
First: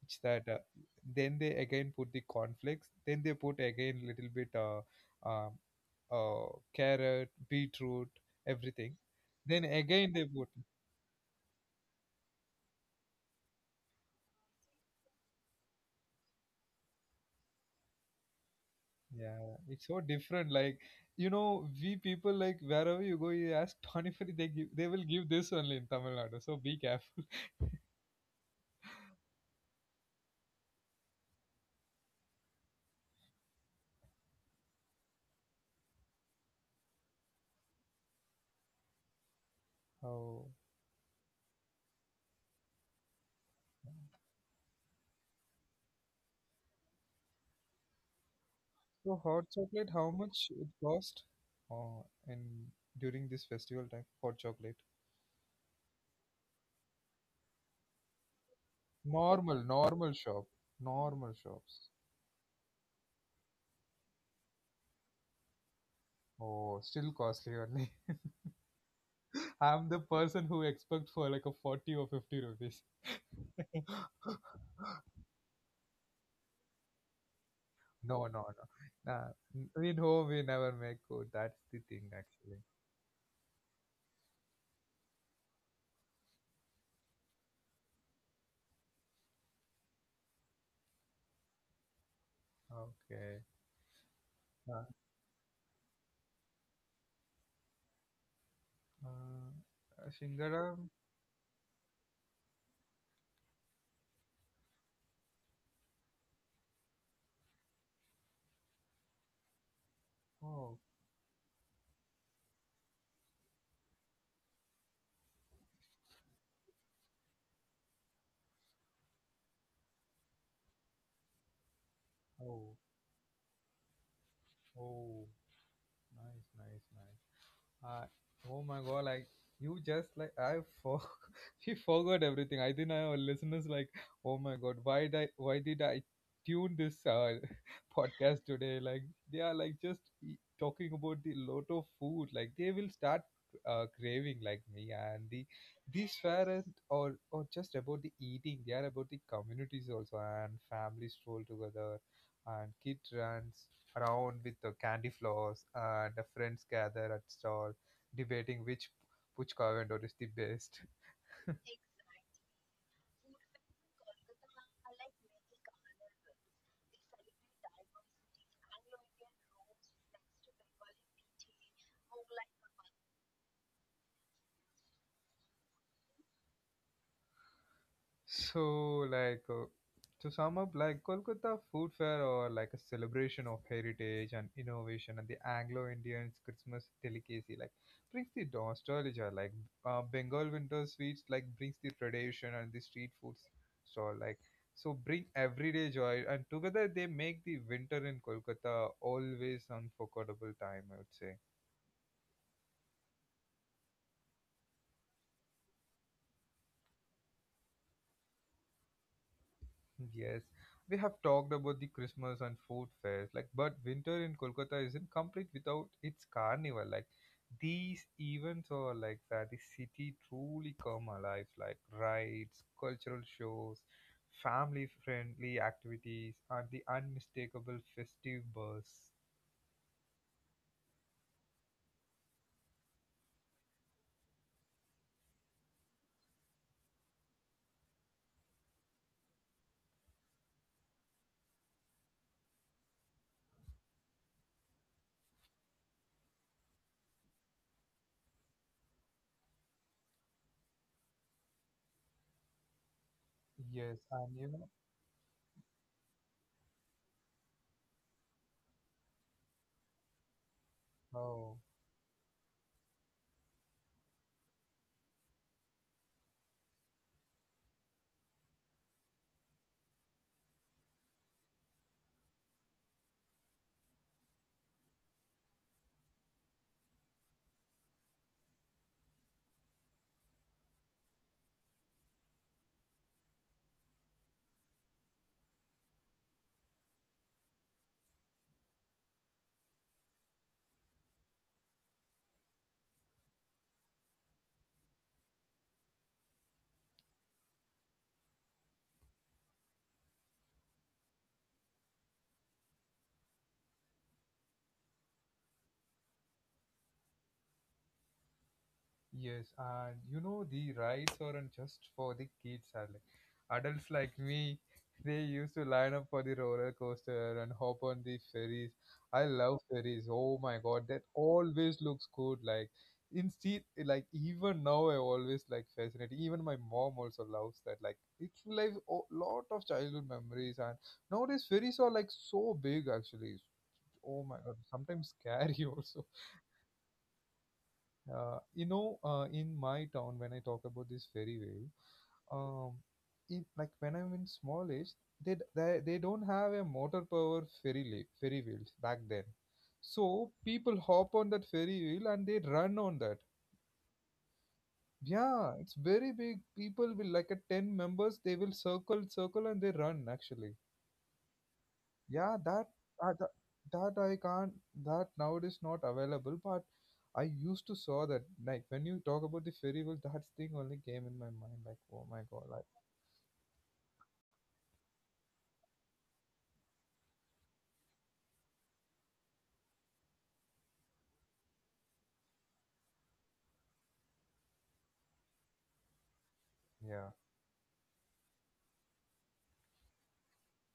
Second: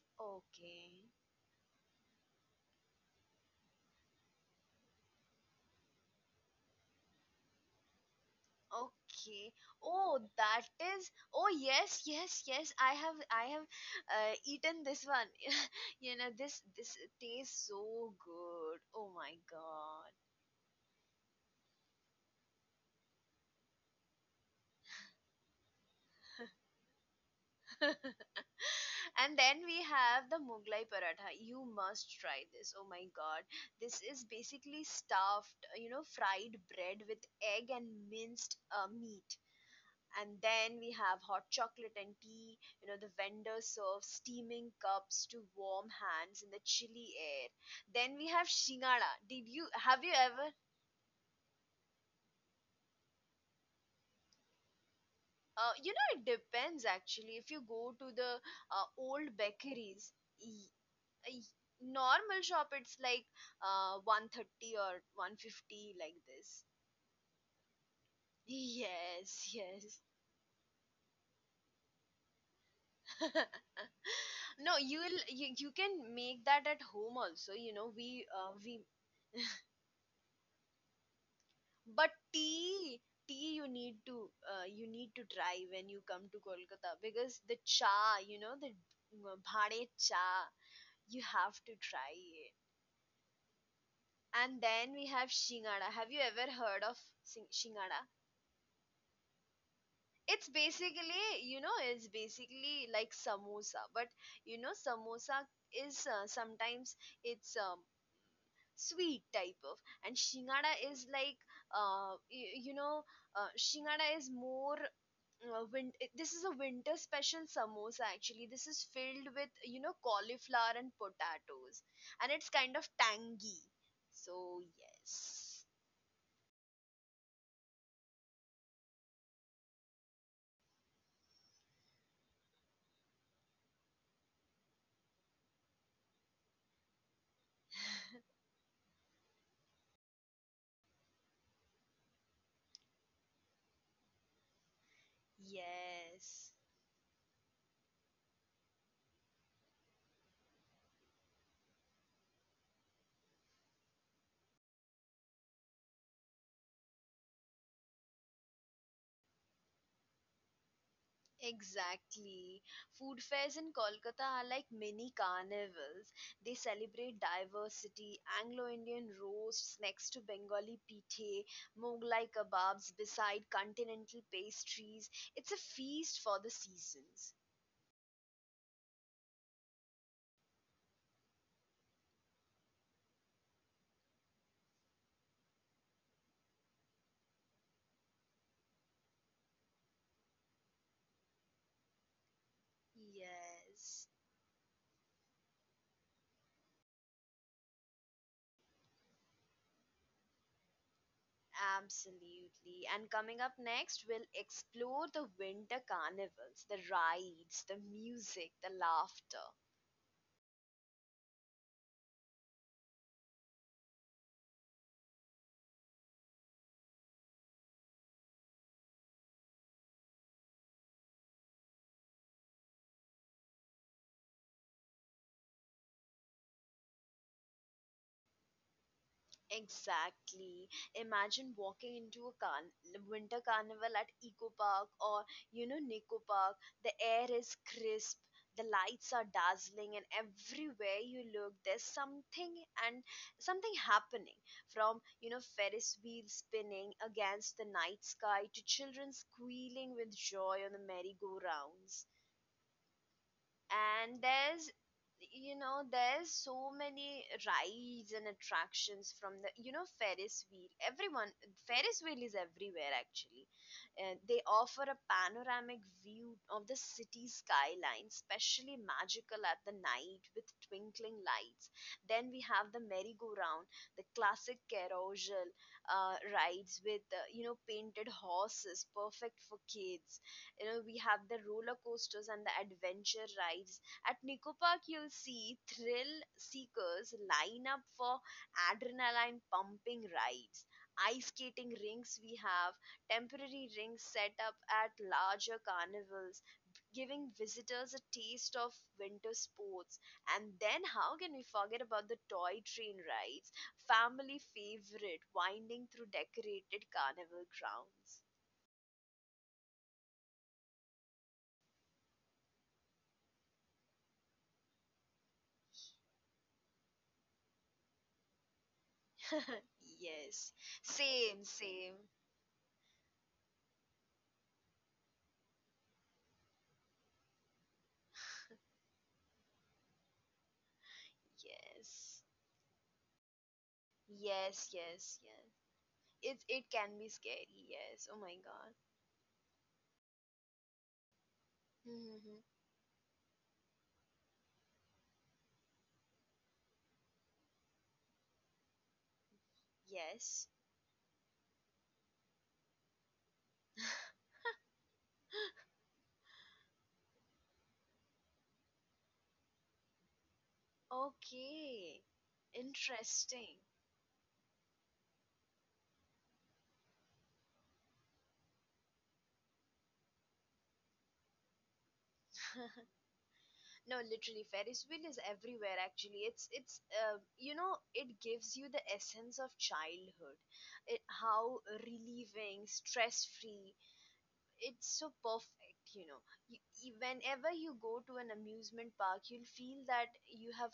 [SPEAKER 1] which that
[SPEAKER 2] Okay.
[SPEAKER 1] then they again put the cornflakes. Then they put again little bit um carrot, beetroot, everything.
[SPEAKER 2] Okay.
[SPEAKER 1] Then again
[SPEAKER 2] Oh,
[SPEAKER 1] they put.
[SPEAKER 2] that is oh, yes, yes, yes. I have eaten this one. You know, this tastes so good. Oh my
[SPEAKER 1] Yeah, it's so
[SPEAKER 2] god.
[SPEAKER 1] different. Like, you know, we people, like wherever you go, you ask Pani Puri, they give, they will give this only in Tamil Nadu. So be careful.
[SPEAKER 2] And then we have the Mughlai paratha. You must try this. Oh my god. This is basically stuffed, you know, fried bread with egg and minced meat.
[SPEAKER 1] Oh,
[SPEAKER 2] And then we have hot chocolate and tea. You know, the vendor serves steaming cups to warm hands in the chilly air. Then we have
[SPEAKER 1] so
[SPEAKER 2] Shingara.
[SPEAKER 1] hot
[SPEAKER 2] Did you
[SPEAKER 1] chocolate, how
[SPEAKER 2] have you
[SPEAKER 1] much
[SPEAKER 2] ever?
[SPEAKER 1] it cost? Oh, and during this festival time, hot chocolate.
[SPEAKER 2] You know, it depends actually. If you go to the old
[SPEAKER 1] Normal, normal
[SPEAKER 2] bakeries,
[SPEAKER 1] shop, normal shops.
[SPEAKER 2] normal shop it's like 130 or 150 like this.
[SPEAKER 1] Oh, still costly only.
[SPEAKER 2] Yes,
[SPEAKER 1] I'm the
[SPEAKER 2] yes.
[SPEAKER 1] person who expect for like a 40 or 50 rupees.
[SPEAKER 2] No, you can make that at home also, you know.
[SPEAKER 1] No, no, no.
[SPEAKER 2] We
[SPEAKER 1] Nah, in home we never make food. That's the thing
[SPEAKER 2] But
[SPEAKER 1] actually.
[SPEAKER 2] tea, tea you need to try when you come to Kolkata, because the cha, you know, the bhane cha, you have to try it.
[SPEAKER 1] Okay.
[SPEAKER 2] And
[SPEAKER 1] Nah,
[SPEAKER 2] then we have shingada. Have you ever heard of shingada?
[SPEAKER 1] uh,
[SPEAKER 2] It's
[SPEAKER 1] Singara.
[SPEAKER 2] basically, you know, it's basically like samosa, but you know samosa is sometimes it's sweet type of. And shingada
[SPEAKER 1] Oh,
[SPEAKER 2] is like uh, you, you know, shingada is more uh, this is a winter special samosa actually. This is filled with, you know, cauliflower and potatoes, and it's kind
[SPEAKER 1] oh,
[SPEAKER 2] of tangy. So
[SPEAKER 1] oh.
[SPEAKER 2] yes,
[SPEAKER 1] Nice, nice, nice. I oh my god, like you just like I for she forgot everything. I think our listeners like, oh my god, why did I tune this podcast today? Like they are like just talking about the lot of food. Like they will start craving like me. And the these
[SPEAKER 2] yes.
[SPEAKER 1] parents not or just about the eating. They are about the communities also, and families roll together and kid runs around with the candy floss, and the friends gather at stall debating which puchka vendor is the best.
[SPEAKER 2] Exactly. Food fairs in Kolkata are like mini carnivals. They celebrate diversity: Anglo Indian roasts next to Bengali pithe, Mughlai kebabs beside continental pastries. It's a feast for the seasons.
[SPEAKER 1] So, like to sum up, like Kolkata Food Fair or like a celebration of heritage and innovation, and the Anglo-Indians Christmas delicacy like brings the nostalgia. Like Bengal winter sweets like brings the tradition, and the street foods
[SPEAKER 2] Yes,
[SPEAKER 1] stall like so bring everyday joy, and together they make the winter in Kolkata always unforgettable time, I would say.
[SPEAKER 2] absolutely. And coming up next, we'll explore the winter carnivals, the rides, the music, the laughter.
[SPEAKER 1] Yes, we have talked about the Christmas and food fairs, like, but winter in Kolkata isn't complete without its carnival. Like, these events are like that the city truly come alive, like rides, cultural shows, family-friendly activities, and the unmistakable festive buzz.
[SPEAKER 2] Exactly. Imagine walking into a winter carnival at Eco Park or, you know, Nico Park. The air is crisp, the lights are dazzling, and everywhere you look, there's something happening. From, you know, Ferris wheels spinning against the night sky to children squealing with joy on the merry-go-rounds.
[SPEAKER 1] Yes,
[SPEAKER 2] And
[SPEAKER 1] and you
[SPEAKER 2] there's
[SPEAKER 1] know,
[SPEAKER 2] you know there's so many rides and attractions. From the, you know, ferris wheel, everyone—
[SPEAKER 1] oh.
[SPEAKER 2] ferris wheel is everywhere actually, and they offer a panoramic view of the city skyline, especially magical at the night with twinkling lights. Then we have the merry-go-round, the classic carousel, rides with, you know, painted horses, perfect for kids. You know, we have the roller coasters and the adventure rides. At Nico Park you'll see thrill seekers line up for adrenaline pumping rides. Ice skating rinks: we have temporary rinks set up at larger carnivals, giving visitors a taste of winter sports. And then, how can we forget about the toy train rides, family favorite, winding through decorated carnival grounds.
[SPEAKER 1] Yes, and you know the rides aren't just for the kids, are like adults like me. They used to line up for the roller coaster and hop on the ferries. I love ferries. Oh
[SPEAKER 2] yes,
[SPEAKER 1] my god, that
[SPEAKER 2] same,
[SPEAKER 1] always
[SPEAKER 2] same.
[SPEAKER 1] looks good. Like instead, like even now, I always like fascinated. Even my mom also loves that. Like it's like a lot of childhood memories. And nowadays, ferries are like
[SPEAKER 2] Yes,
[SPEAKER 1] so big actually. Oh my
[SPEAKER 2] yes,
[SPEAKER 1] god, sometimes
[SPEAKER 2] yes, yes.
[SPEAKER 1] scary also.
[SPEAKER 2] It can be scary, yes, oh my god.
[SPEAKER 1] In my town, when I talk about this ferry wave,
[SPEAKER 2] Mhm.
[SPEAKER 1] um, in, like when I'm in small age, they, d- they don't have a motor power ferry wheels back then. So
[SPEAKER 2] Yes.
[SPEAKER 1] people hop on that ferry wheel and they run on that. Yeah, it's very big. People will like a 10 members. They will circle, circle, and they run actually.
[SPEAKER 2] okay.
[SPEAKER 1] Yeah, that uh, tha-
[SPEAKER 2] Interesting.
[SPEAKER 1] that I can't, that nowadays not available. But I used to saw that like when you talk about the fairy world, that thing only came in my mind. Like oh my god, like
[SPEAKER 2] No, literally, ferris wheel is everywhere actually. It's you know, it gives you the essence of childhood. It, how, relieving, stress free. It's so perfect, you know.
[SPEAKER 1] yeah,
[SPEAKER 2] Whenever you go to an amusement park, you'll feel that you have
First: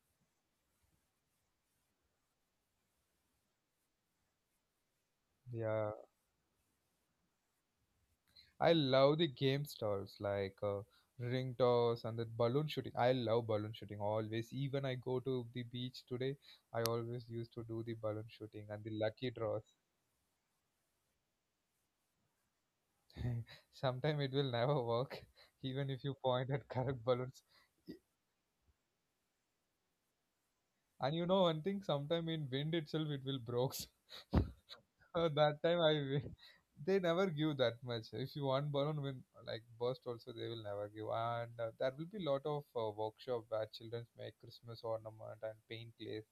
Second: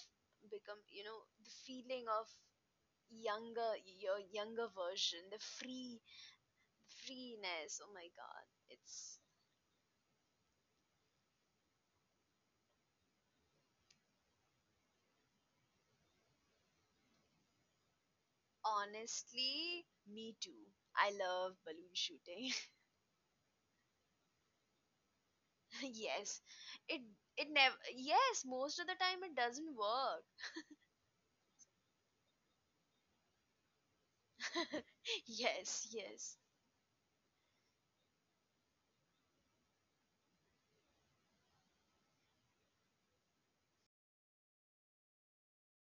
[SPEAKER 2] become, you know, the feeling of younger, your younger version, the
[SPEAKER 1] yeah.
[SPEAKER 2] free freeness, oh my god.
[SPEAKER 1] I love
[SPEAKER 2] It's
[SPEAKER 1] the game stalls like ring toss and the balloon shooting. I love balloon shooting always. Even I go to the beach today, I always used to do the balloon shooting and the lucky draws.
[SPEAKER 2] honestly me too. I love balloon shooting.
[SPEAKER 1] Sometime it will never work, even if you point at
[SPEAKER 2] yes.
[SPEAKER 1] correct balloons.
[SPEAKER 2] It it never— yes, most of the time it doesn't work.
[SPEAKER 1] And you know one thing, sometime in wind itself it will breaks. That time
[SPEAKER 2] yes, yes,
[SPEAKER 1] they never give that much. If you want balloon win like burst also they will never give. And there will be lot of workshop where children make Christmas ornament and paint clays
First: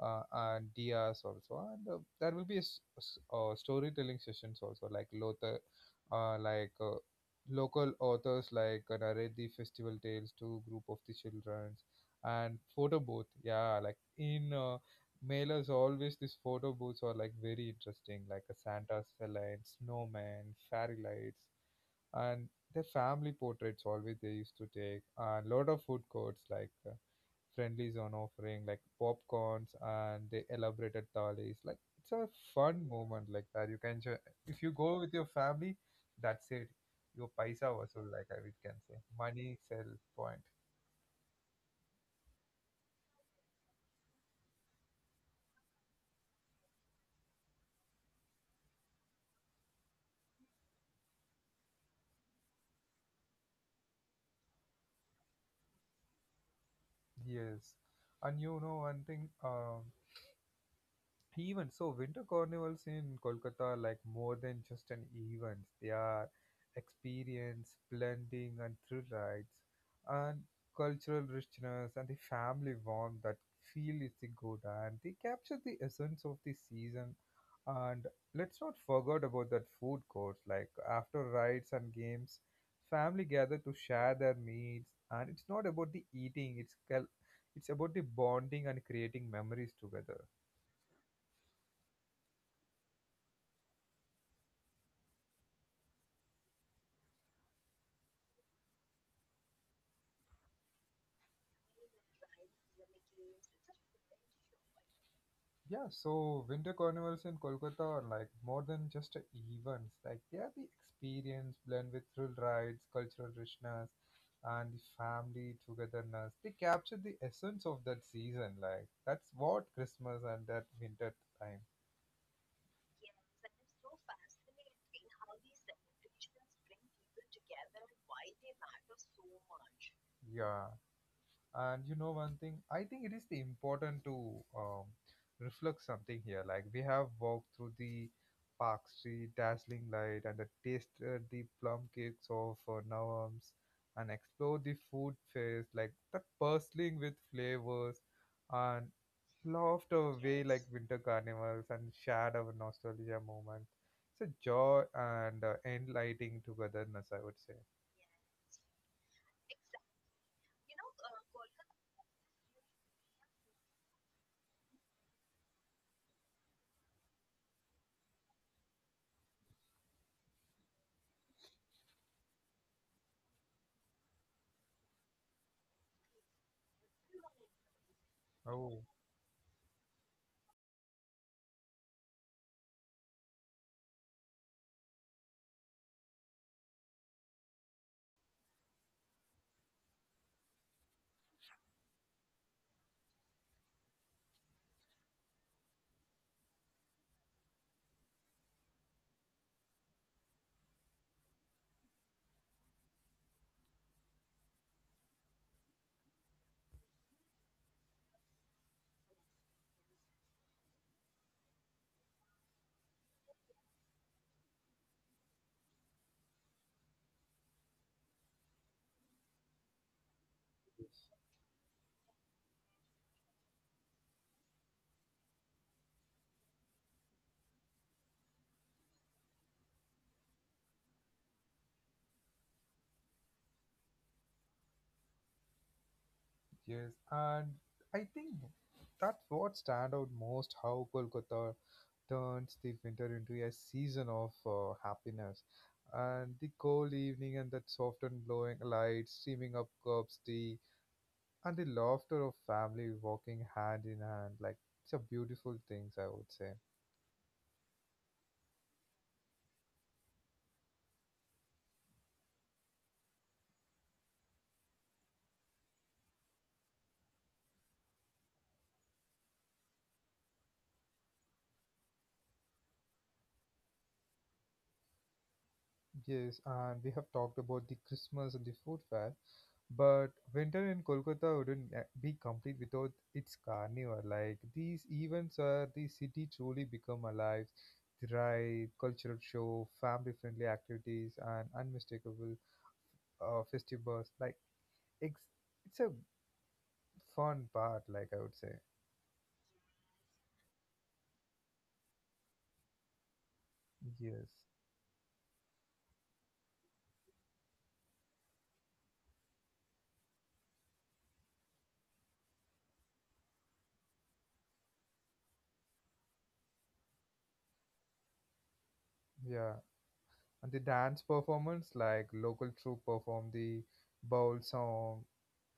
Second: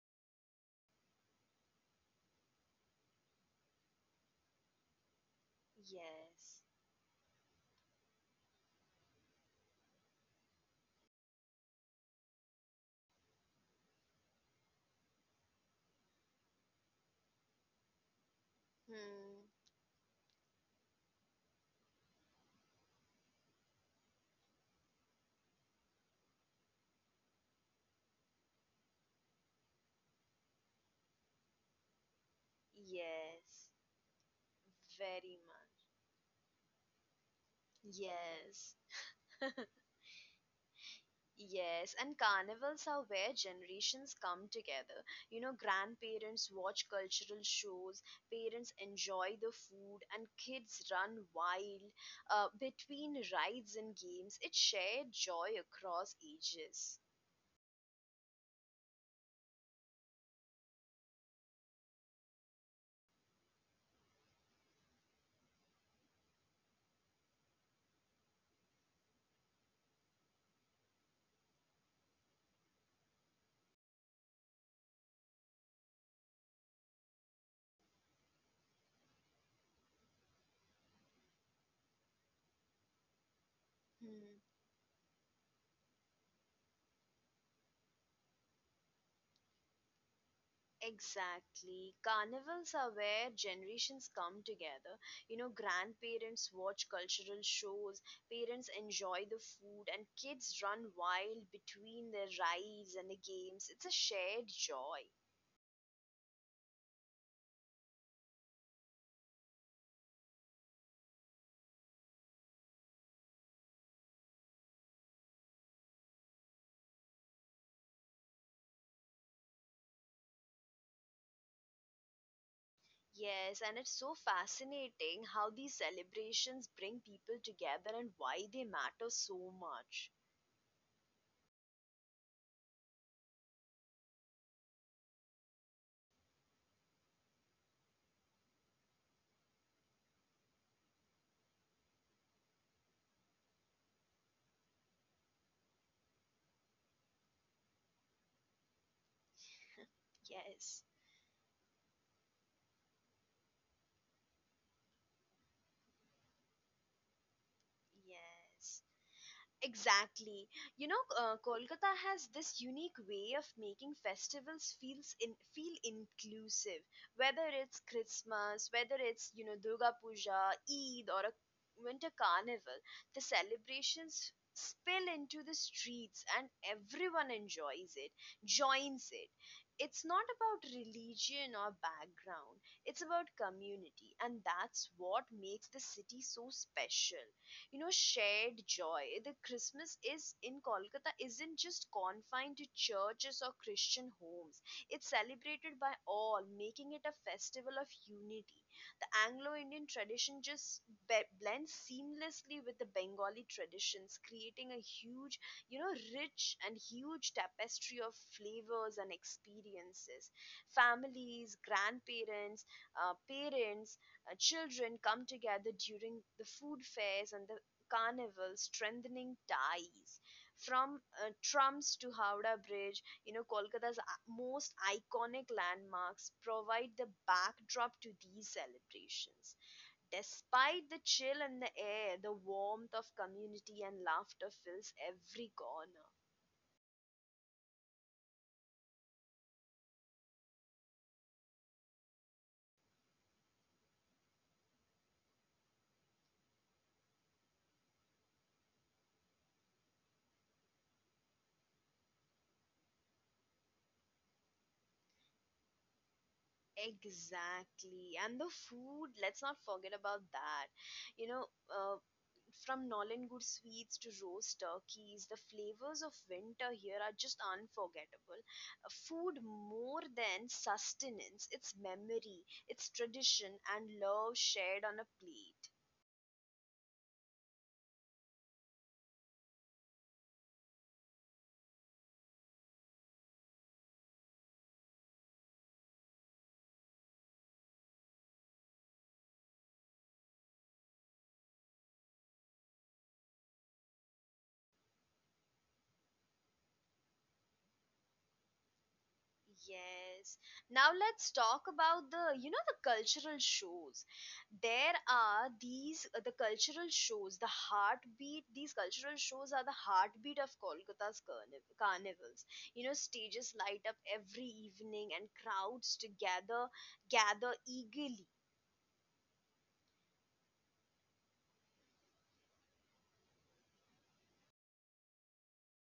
[SPEAKER 1] and dias also. And there will be a, storytelling sessions also like Lothar, uh,
[SPEAKER 2] yes.
[SPEAKER 1] like uh, local authors like narrate the festival tales to group of the children and photo booth. Yeah, like in. Mailers always these photo booths are like very interesting, like a santa's
[SPEAKER 2] Hmm.
[SPEAKER 1] salad, snowman, fairy lights, and the family portraits, always they used to take. A lot of food courts like friendly zone offering like popcorns and the elaborated thalis, like it's a fun moment
[SPEAKER 2] Yes.
[SPEAKER 1] like that you can if you go
[SPEAKER 2] Very
[SPEAKER 1] with your
[SPEAKER 2] much.
[SPEAKER 1] family, that's it. Your paisa also, like
[SPEAKER 2] Yes,
[SPEAKER 1] I we can say money sell point.
[SPEAKER 2] yes, and carnivals are where generations come together. You know, grandparents watch cultural shows, parents enjoy the food, and kids run wild between rides and games. It's shared joy across ages.
[SPEAKER 1] Yes, and you know one thing, um, even so, winter carnivals in Kolkata like more than just an event. They are experience, blending, and thrill rides, and cultural richness, and the family warmth that feel is the good. And they capture the essence of the season. And let's not forget about that food courts. Like after rides and games, family gather to
[SPEAKER 2] Hmm.
[SPEAKER 1] share their meals. And it's not about the eating; it's about the bonding and creating memories together.
[SPEAKER 2] Exactly. Carnivals are where generations come together. You know, grandparents watch cultural shows, parents enjoy the food, and kids run wild between their rides and the games. It's a shared joy.
[SPEAKER 1] Yeah, so winter carnivals in Kolkata are like more than just a events. Like they are the experience blend with thrill rides, cultural richness, and the family togetherness. They capture the essence of that season. Like that's what Christmas and that winter time.
[SPEAKER 2] Yes, and it's so fascinating how these celebrations bring people together and why they matter so much.
[SPEAKER 1] Yeah. And you know one thing, I think it is the important to reflect something here. Like we have walked through the Park Street dazzling light, and the tasted the plum cakes of Nawams, and explored the food fairs like that bustling with flavors, and laughed away
[SPEAKER 2] Yes,
[SPEAKER 1] like winter carnivals, and shared our nostalgia moments. It's a joy and enlightening togetherness, I would say.
[SPEAKER 2] yes. Exactly. You know, Kolkata has this unique way of making festivals feel inclusive. Whether it's Christmas, whether it's, you know, Durga Puja, Eid, or a winter carnival, the celebrations spill into the streets, and everyone enjoys it,
[SPEAKER 1] Oh,
[SPEAKER 2] joins it. It's not about religion or background. It's about community, and that's what makes the city so special. You know, shared joy: the Christmas is in Kolkata isn't just confined to churches or Christian homes. It's celebrated by all, making it a festival of unity. The Anglo-Indian tradition just blends seamlessly with the Bengali traditions, creating a huge, you know, rich and huge tapestry of flavors and experiences. Families, grandparents, parents, children come together during the food fairs and the carnival, strengthening ties. From
[SPEAKER 1] yes.
[SPEAKER 2] trams to Howrah Bridge, you know, Kolkata's most iconic landmarks provide the backdrop to these celebrations. Despite the chill in the air, the warmth of community and laughter fills every corner.
[SPEAKER 1] Yes, and I think that's what stand out most, how Kolkata turns the winter into a season of happiness. And the cold evening and that soft and glowing light streaming up curbs tea, and the laughter of family walking hand in hand, like it's a beautiful things, I would say.
[SPEAKER 2] Exactly. And the food, let's not forget about that. You know, uh, from Nollan Good sweets to roast turkeys, the flavors of winter here are just unforgettable. Food, more than sustenance, it's memory, it's tradition, and love shared on a plate.
[SPEAKER 1] Yes, and we have talked about the Christmas and the food fair, but winter in Kolkata wouldn't be complete without its carnival. Like these events where the city truly become alive, the ride, cultural show, family-friendly activities, and unmistakable festivals. Like it's it's a fun part. Like I would say,
[SPEAKER 2] Yes. Now let's talk about the, you know, the cultural shows.
[SPEAKER 1] yes,
[SPEAKER 2] There are these, the cultural shows, the heartbeat— these cultural shows are the heartbeat of Kolkata's carnivals. You know, stages light up every evening and crowds together gather eagerly.
[SPEAKER 1] yeah, and the dance performance, like local troupe perform the bowl song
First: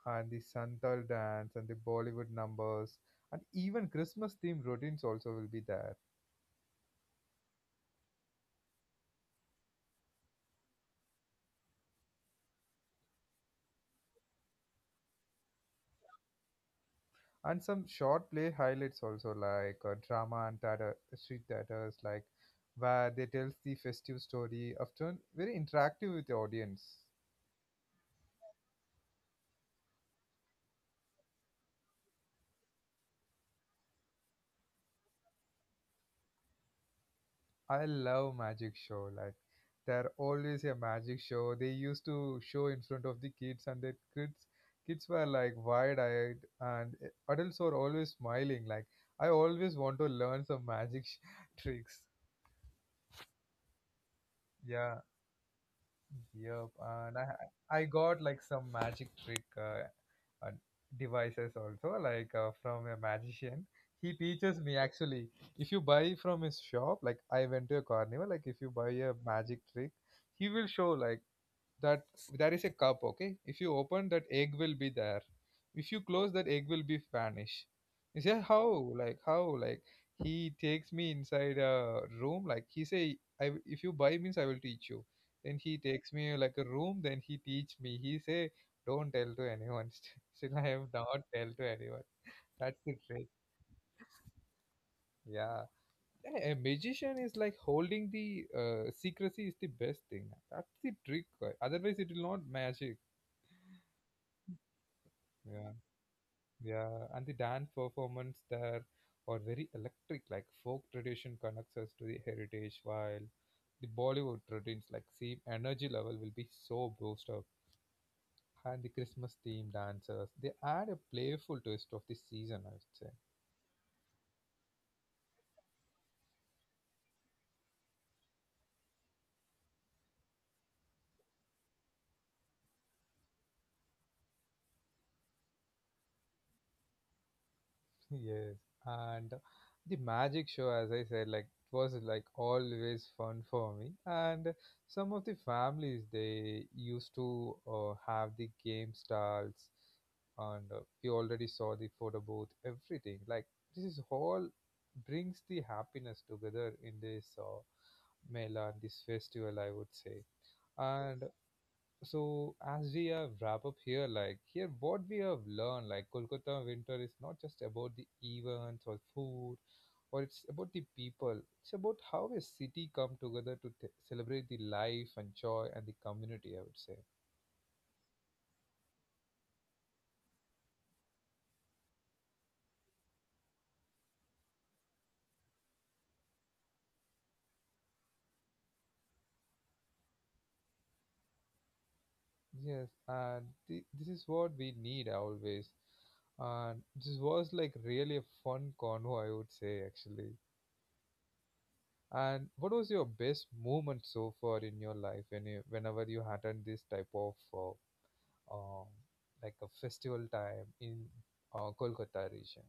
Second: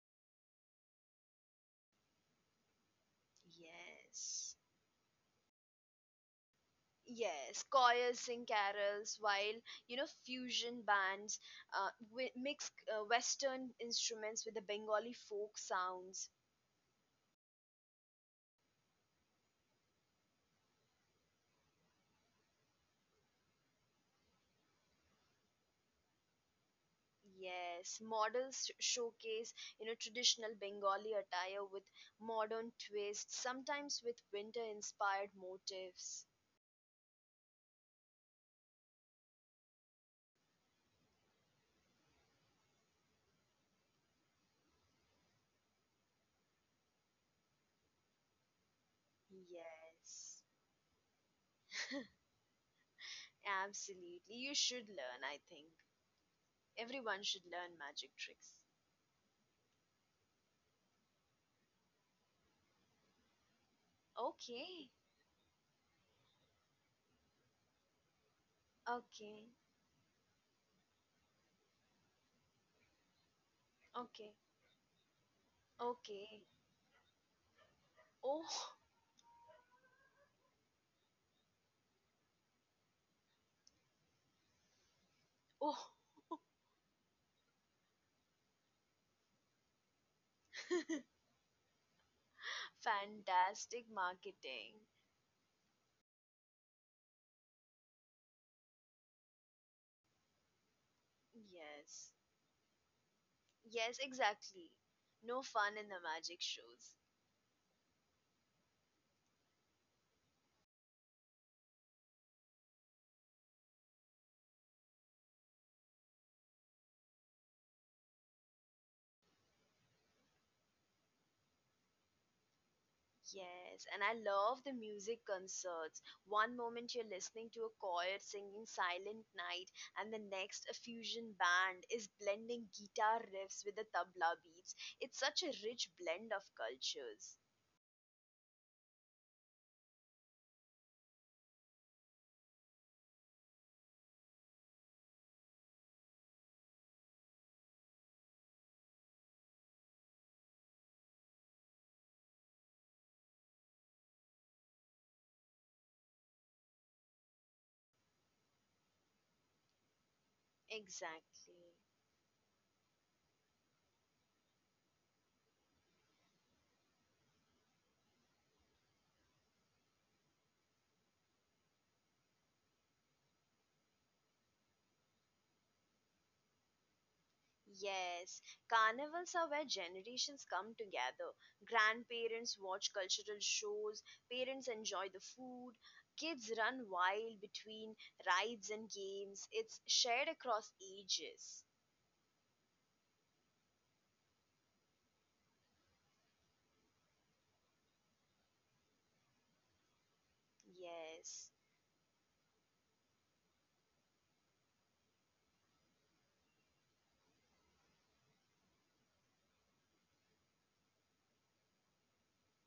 [SPEAKER 1] and the Santal dance and the Bollywood numbers, and even Christmas
[SPEAKER 2] Yes.
[SPEAKER 1] themed routines also will be there.
[SPEAKER 2] Yes, choirs sing carols while, you know, fusion bands mix Western instruments with the Bengali folk sounds.
[SPEAKER 1] And some short play highlights also like drama and theater, street theaters like where they tells the festive story, often very interactive with the audience.
[SPEAKER 2] Yes, models showcase, you know, traditional Bengali attire with modern twists, sometimes with winter-inspired motifs.
[SPEAKER 1] I love magic show. Like there always a magic show. They used to show in front of the kids, and the kids were like wide-eyed, and adults were always smiling. Like I always want to learn
[SPEAKER 2] Yes,
[SPEAKER 1] some tricks.
[SPEAKER 2] absolutely. You should
[SPEAKER 1] Yeah.
[SPEAKER 2] learn, I think.
[SPEAKER 1] Yep, and I
[SPEAKER 2] Everyone should learn
[SPEAKER 1] I
[SPEAKER 2] magic
[SPEAKER 1] got like
[SPEAKER 2] tricks.
[SPEAKER 1] some magic trick uh, devices also, like from a magician. He teaches me
[SPEAKER 2] Okay.
[SPEAKER 1] actually. If you buy from his shop, like I went to a carnival, like if you buy a
[SPEAKER 2] Okay.
[SPEAKER 1] magic trick, he will show like that there is a cup, okay, if you open that,
[SPEAKER 2] Okay.
[SPEAKER 1] egg will be there. If you close,
[SPEAKER 2] Okay.
[SPEAKER 1] that egg will be vanish. He said how,
[SPEAKER 2] Oh,
[SPEAKER 1] like how, like he takes me inside a room, like he say I, if you buy means I will teach you. Then he
[SPEAKER 2] oh,
[SPEAKER 1] takes me like a room, then he teach me, he say don't tell to anyone. Still I have not tell to anyone. That's the trick.
[SPEAKER 2] fantastic marketing.
[SPEAKER 1] Yeah, a magician is like holding the secrecy is the best thing. That's the trick, otherwise it
[SPEAKER 2] Yes.
[SPEAKER 1] will not magic.
[SPEAKER 2] Yes, exactly. No
[SPEAKER 1] Yeah.
[SPEAKER 2] fun in the magic shows.
[SPEAKER 1] Yeah, and the dance performance there are very electric, like folk tradition connects us to the heritage, while the Bollywood routines like same energy level will be so boosted up. And the Christmas theme dancers, they add a playful twist of the season, I would say.
[SPEAKER 2] Yes, and I love the music concerts. One moment you're listening to a choir singing Silent Night, and the next, a fusion band is blending guitar riffs with the tabla beats. It's such a rich blend of cultures.
[SPEAKER 1] Yes, and the magic show, as I said, like it was like always fun for me. And some of the families they used to have the game stalls, and we already saw the photo booth, everything. Like this is all brings the happiness together in this Mela, this festival, I would say. And
[SPEAKER 2] Exactly.
[SPEAKER 1] so as we wrap up here, like here what we have learned, like Kolkata winter is not just about the events or food, or it's about the people, it's about how a city come together to celebrate the life and joy and the community, I would say.
[SPEAKER 2] Yes, carnivals are where generations come together. Grandparents watch cultural shows, parents enjoy the food, kids run wild between rides and games. It's shared across ages.
[SPEAKER 1] Yes, and this is what we need always. And this was like really a fun convo, I would say actually.
[SPEAKER 2] Yes,
[SPEAKER 1] And what was your best moment so far in your life when you, whenever you had done this type of um, like a festival time in Kolkata region.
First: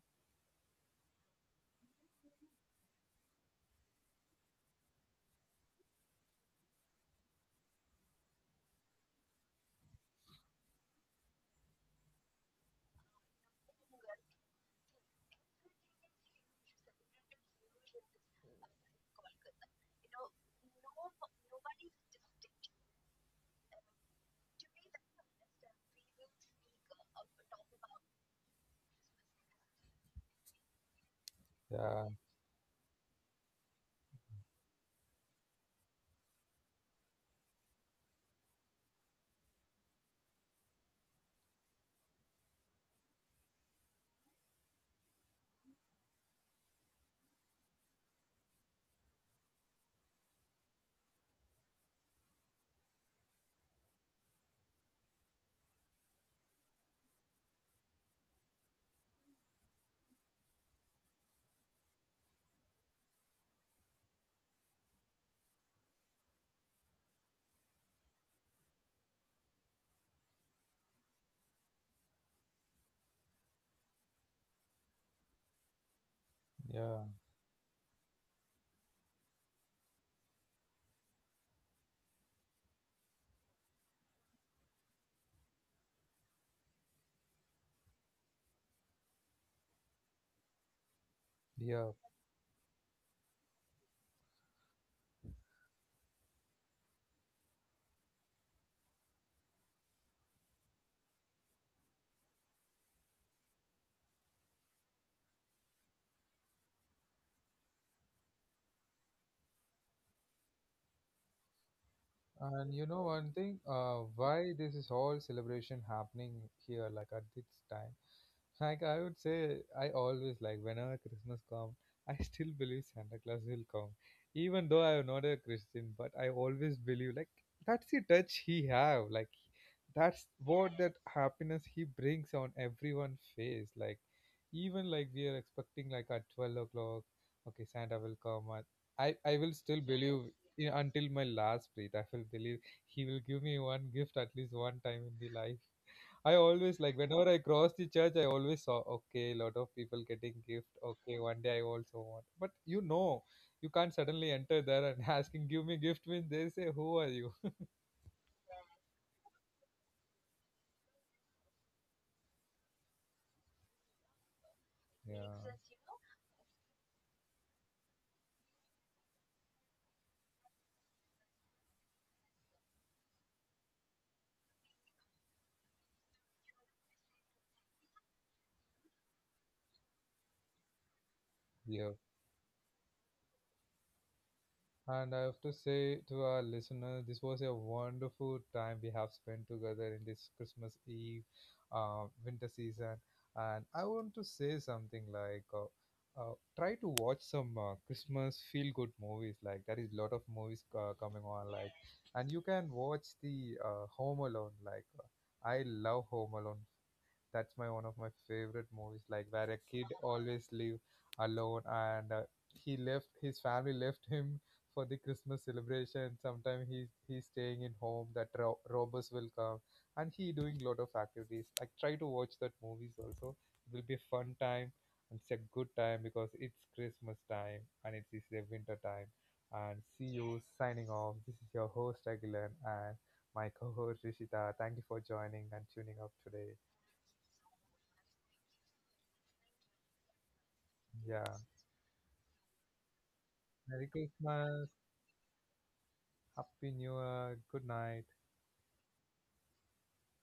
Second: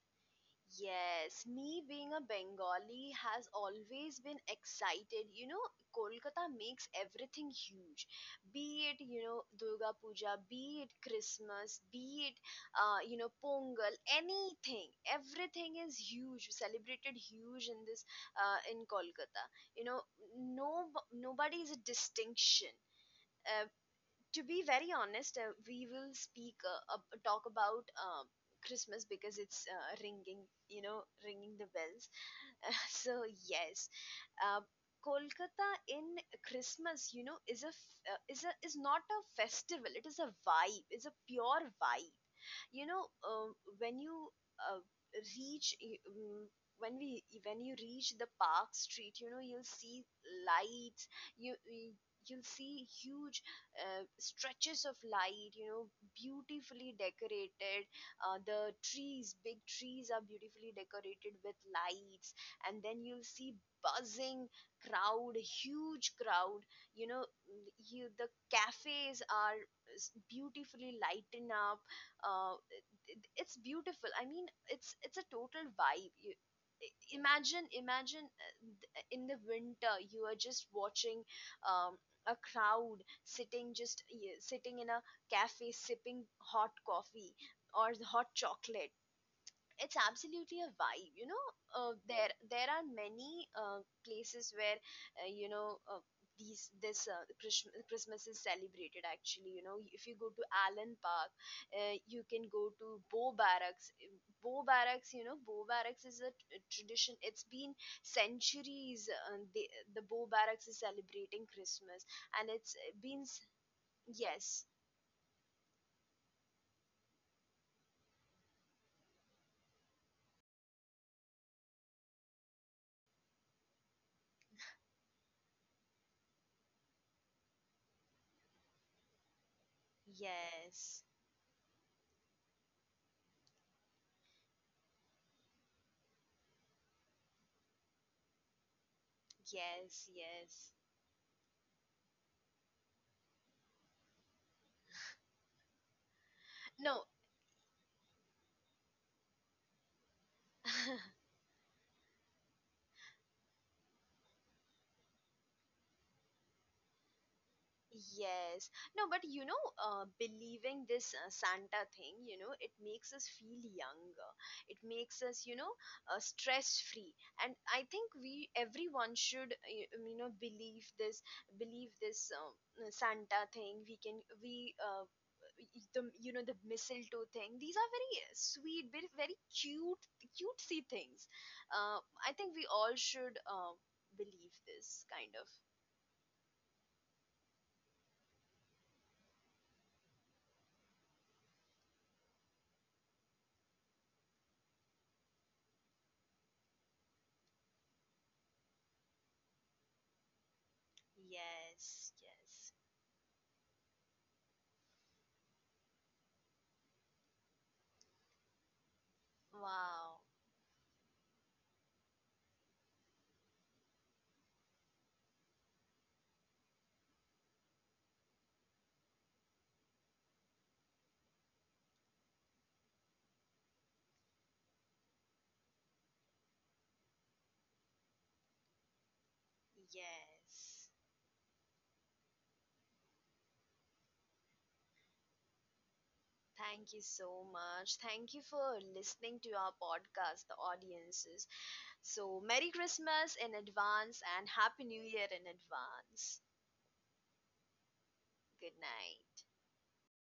[SPEAKER 2] yes. Me being a Bengali has always been excited. You know, Kolkata makes everything huge. Be it, you know, Durga Puja, be it Christmas, be it, you know, Pongal, anything. Everything is huge, celebrated huge in this, in Kolkata. You know, no, nobody is a distinction. Uh, to be very honest, we will speak ab- talk about Christmas because it's ringing, you know, ringing the
[SPEAKER 1] Yeah,
[SPEAKER 2] bells. so yes, uh, Kolkata in Christmas, you know, is not a festival. It is a vibe. It's a pure vibe. You know, when you uh, reach y- when we when you reach the Park Street, you know, you'll see lights. You y- you'll see huge stretches of light, you know, beautifully decorated. The trees, big trees, are beautifully decorated with lights. And then you'll see buzzing crowd, huge crowd, you know. You, the cafes are beautifully lighten up. uh, it's beautiful. I mean, it's a total vibe. you, i-
[SPEAKER 1] yeah,
[SPEAKER 2] imagine imagine, in the winter, you are just watching, um, a crowd sitting, sitting in a cafe, sipping hot coffee or the hot chocolate. It's absolutely a vibe, you know.
[SPEAKER 1] yeah.
[SPEAKER 2] There, there are many places where, you know, these this Christmas is celebrated actually. You know, if you go to Allen Park, you can go to Bow Barracks. Bow Barracks, you know, Bow Barracks is a, a tradition. It's been centuries the Bow Barracks is celebrating Christmas, and it's
[SPEAKER 1] And you know
[SPEAKER 2] been
[SPEAKER 1] one thing, why
[SPEAKER 2] yes,
[SPEAKER 1] this is all celebration happening here, like at this time. Like I would say, I always like whenever Christmas comes, I still believe Santa Claus will come, even though I am not a Christian. But I always believe like that's the touch he have, like that's what that
[SPEAKER 2] yes,
[SPEAKER 1] happiness he brings on everyone's face. Like even like we are expecting like at 12 o'clock, okay, Santa will come. At, I will still
[SPEAKER 2] yes,
[SPEAKER 1] believe,
[SPEAKER 2] yes,
[SPEAKER 1] you know, until my last breath. I will believe he will give me one gift at least one time in the life. I always like
[SPEAKER 2] no.
[SPEAKER 1] whenever I cross the church, I always saw okay, lot of people getting gift. Okay, one day I also want. But you know, you can't suddenly enter there and asking, give me gift means they say, who are you?
[SPEAKER 2] Yes. No, but you know, believing this Santa thing, you know, it makes us feel younger. It makes
[SPEAKER 1] Yeah,
[SPEAKER 2] us, you know, stress free. And I think we, everyone should, you know, believe this, believe this Santa thing. We can, we, y- the You know, the mistletoe thing, these are very sweet, very, very cute cutesy things.
[SPEAKER 1] yeah.
[SPEAKER 2] uh, I think we all should believe this
[SPEAKER 1] And I
[SPEAKER 2] kind
[SPEAKER 1] have
[SPEAKER 2] of—
[SPEAKER 1] to say to our listeners, this was a wonderful time we have spent together in this Christmas Eve, winter season. And I want to say something like, try to watch some Christmas feel-good movies. Like there is a lot of movies coming on. Like,
[SPEAKER 2] yes,
[SPEAKER 1] and you
[SPEAKER 2] yes.
[SPEAKER 1] can watch the Home Alone. Like, I love Home Alone, that's my one of my favorite movies. Like where a kid
[SPEAKER 2] Wow,
[SPEAKER 1] always live alone, and he left, his family left him for the Christmas celebration. Sometimes he he's staying in home. That robbers will come, and he doing lot of activities. I try to watch that movies also. It will be a fun time. And it's a good time because it's Christmas time and it is the winter time. And see you
[SPEAKER 2] yes.
[SPEAKER 1] signing off. This is your host Aguilan and my co-host Rishita. Thank you for joining and tuning up today.
[SPEAKER 2] Thank you so much. Thank you for listening to our podcast, the
[SPEAKER 1] Yeah.
[SPEAKER 2] audiences. So, Merry Christmas in
[SPEAKER 1] Merry
[SPEAKER 2] advance and
[SPEAKER 1] Christmas.
[SPEAKER 2] Happy New Year in advance.
[SPEAKER 1] Happy New Year. Good night.
[SPEAKER 2] Good night.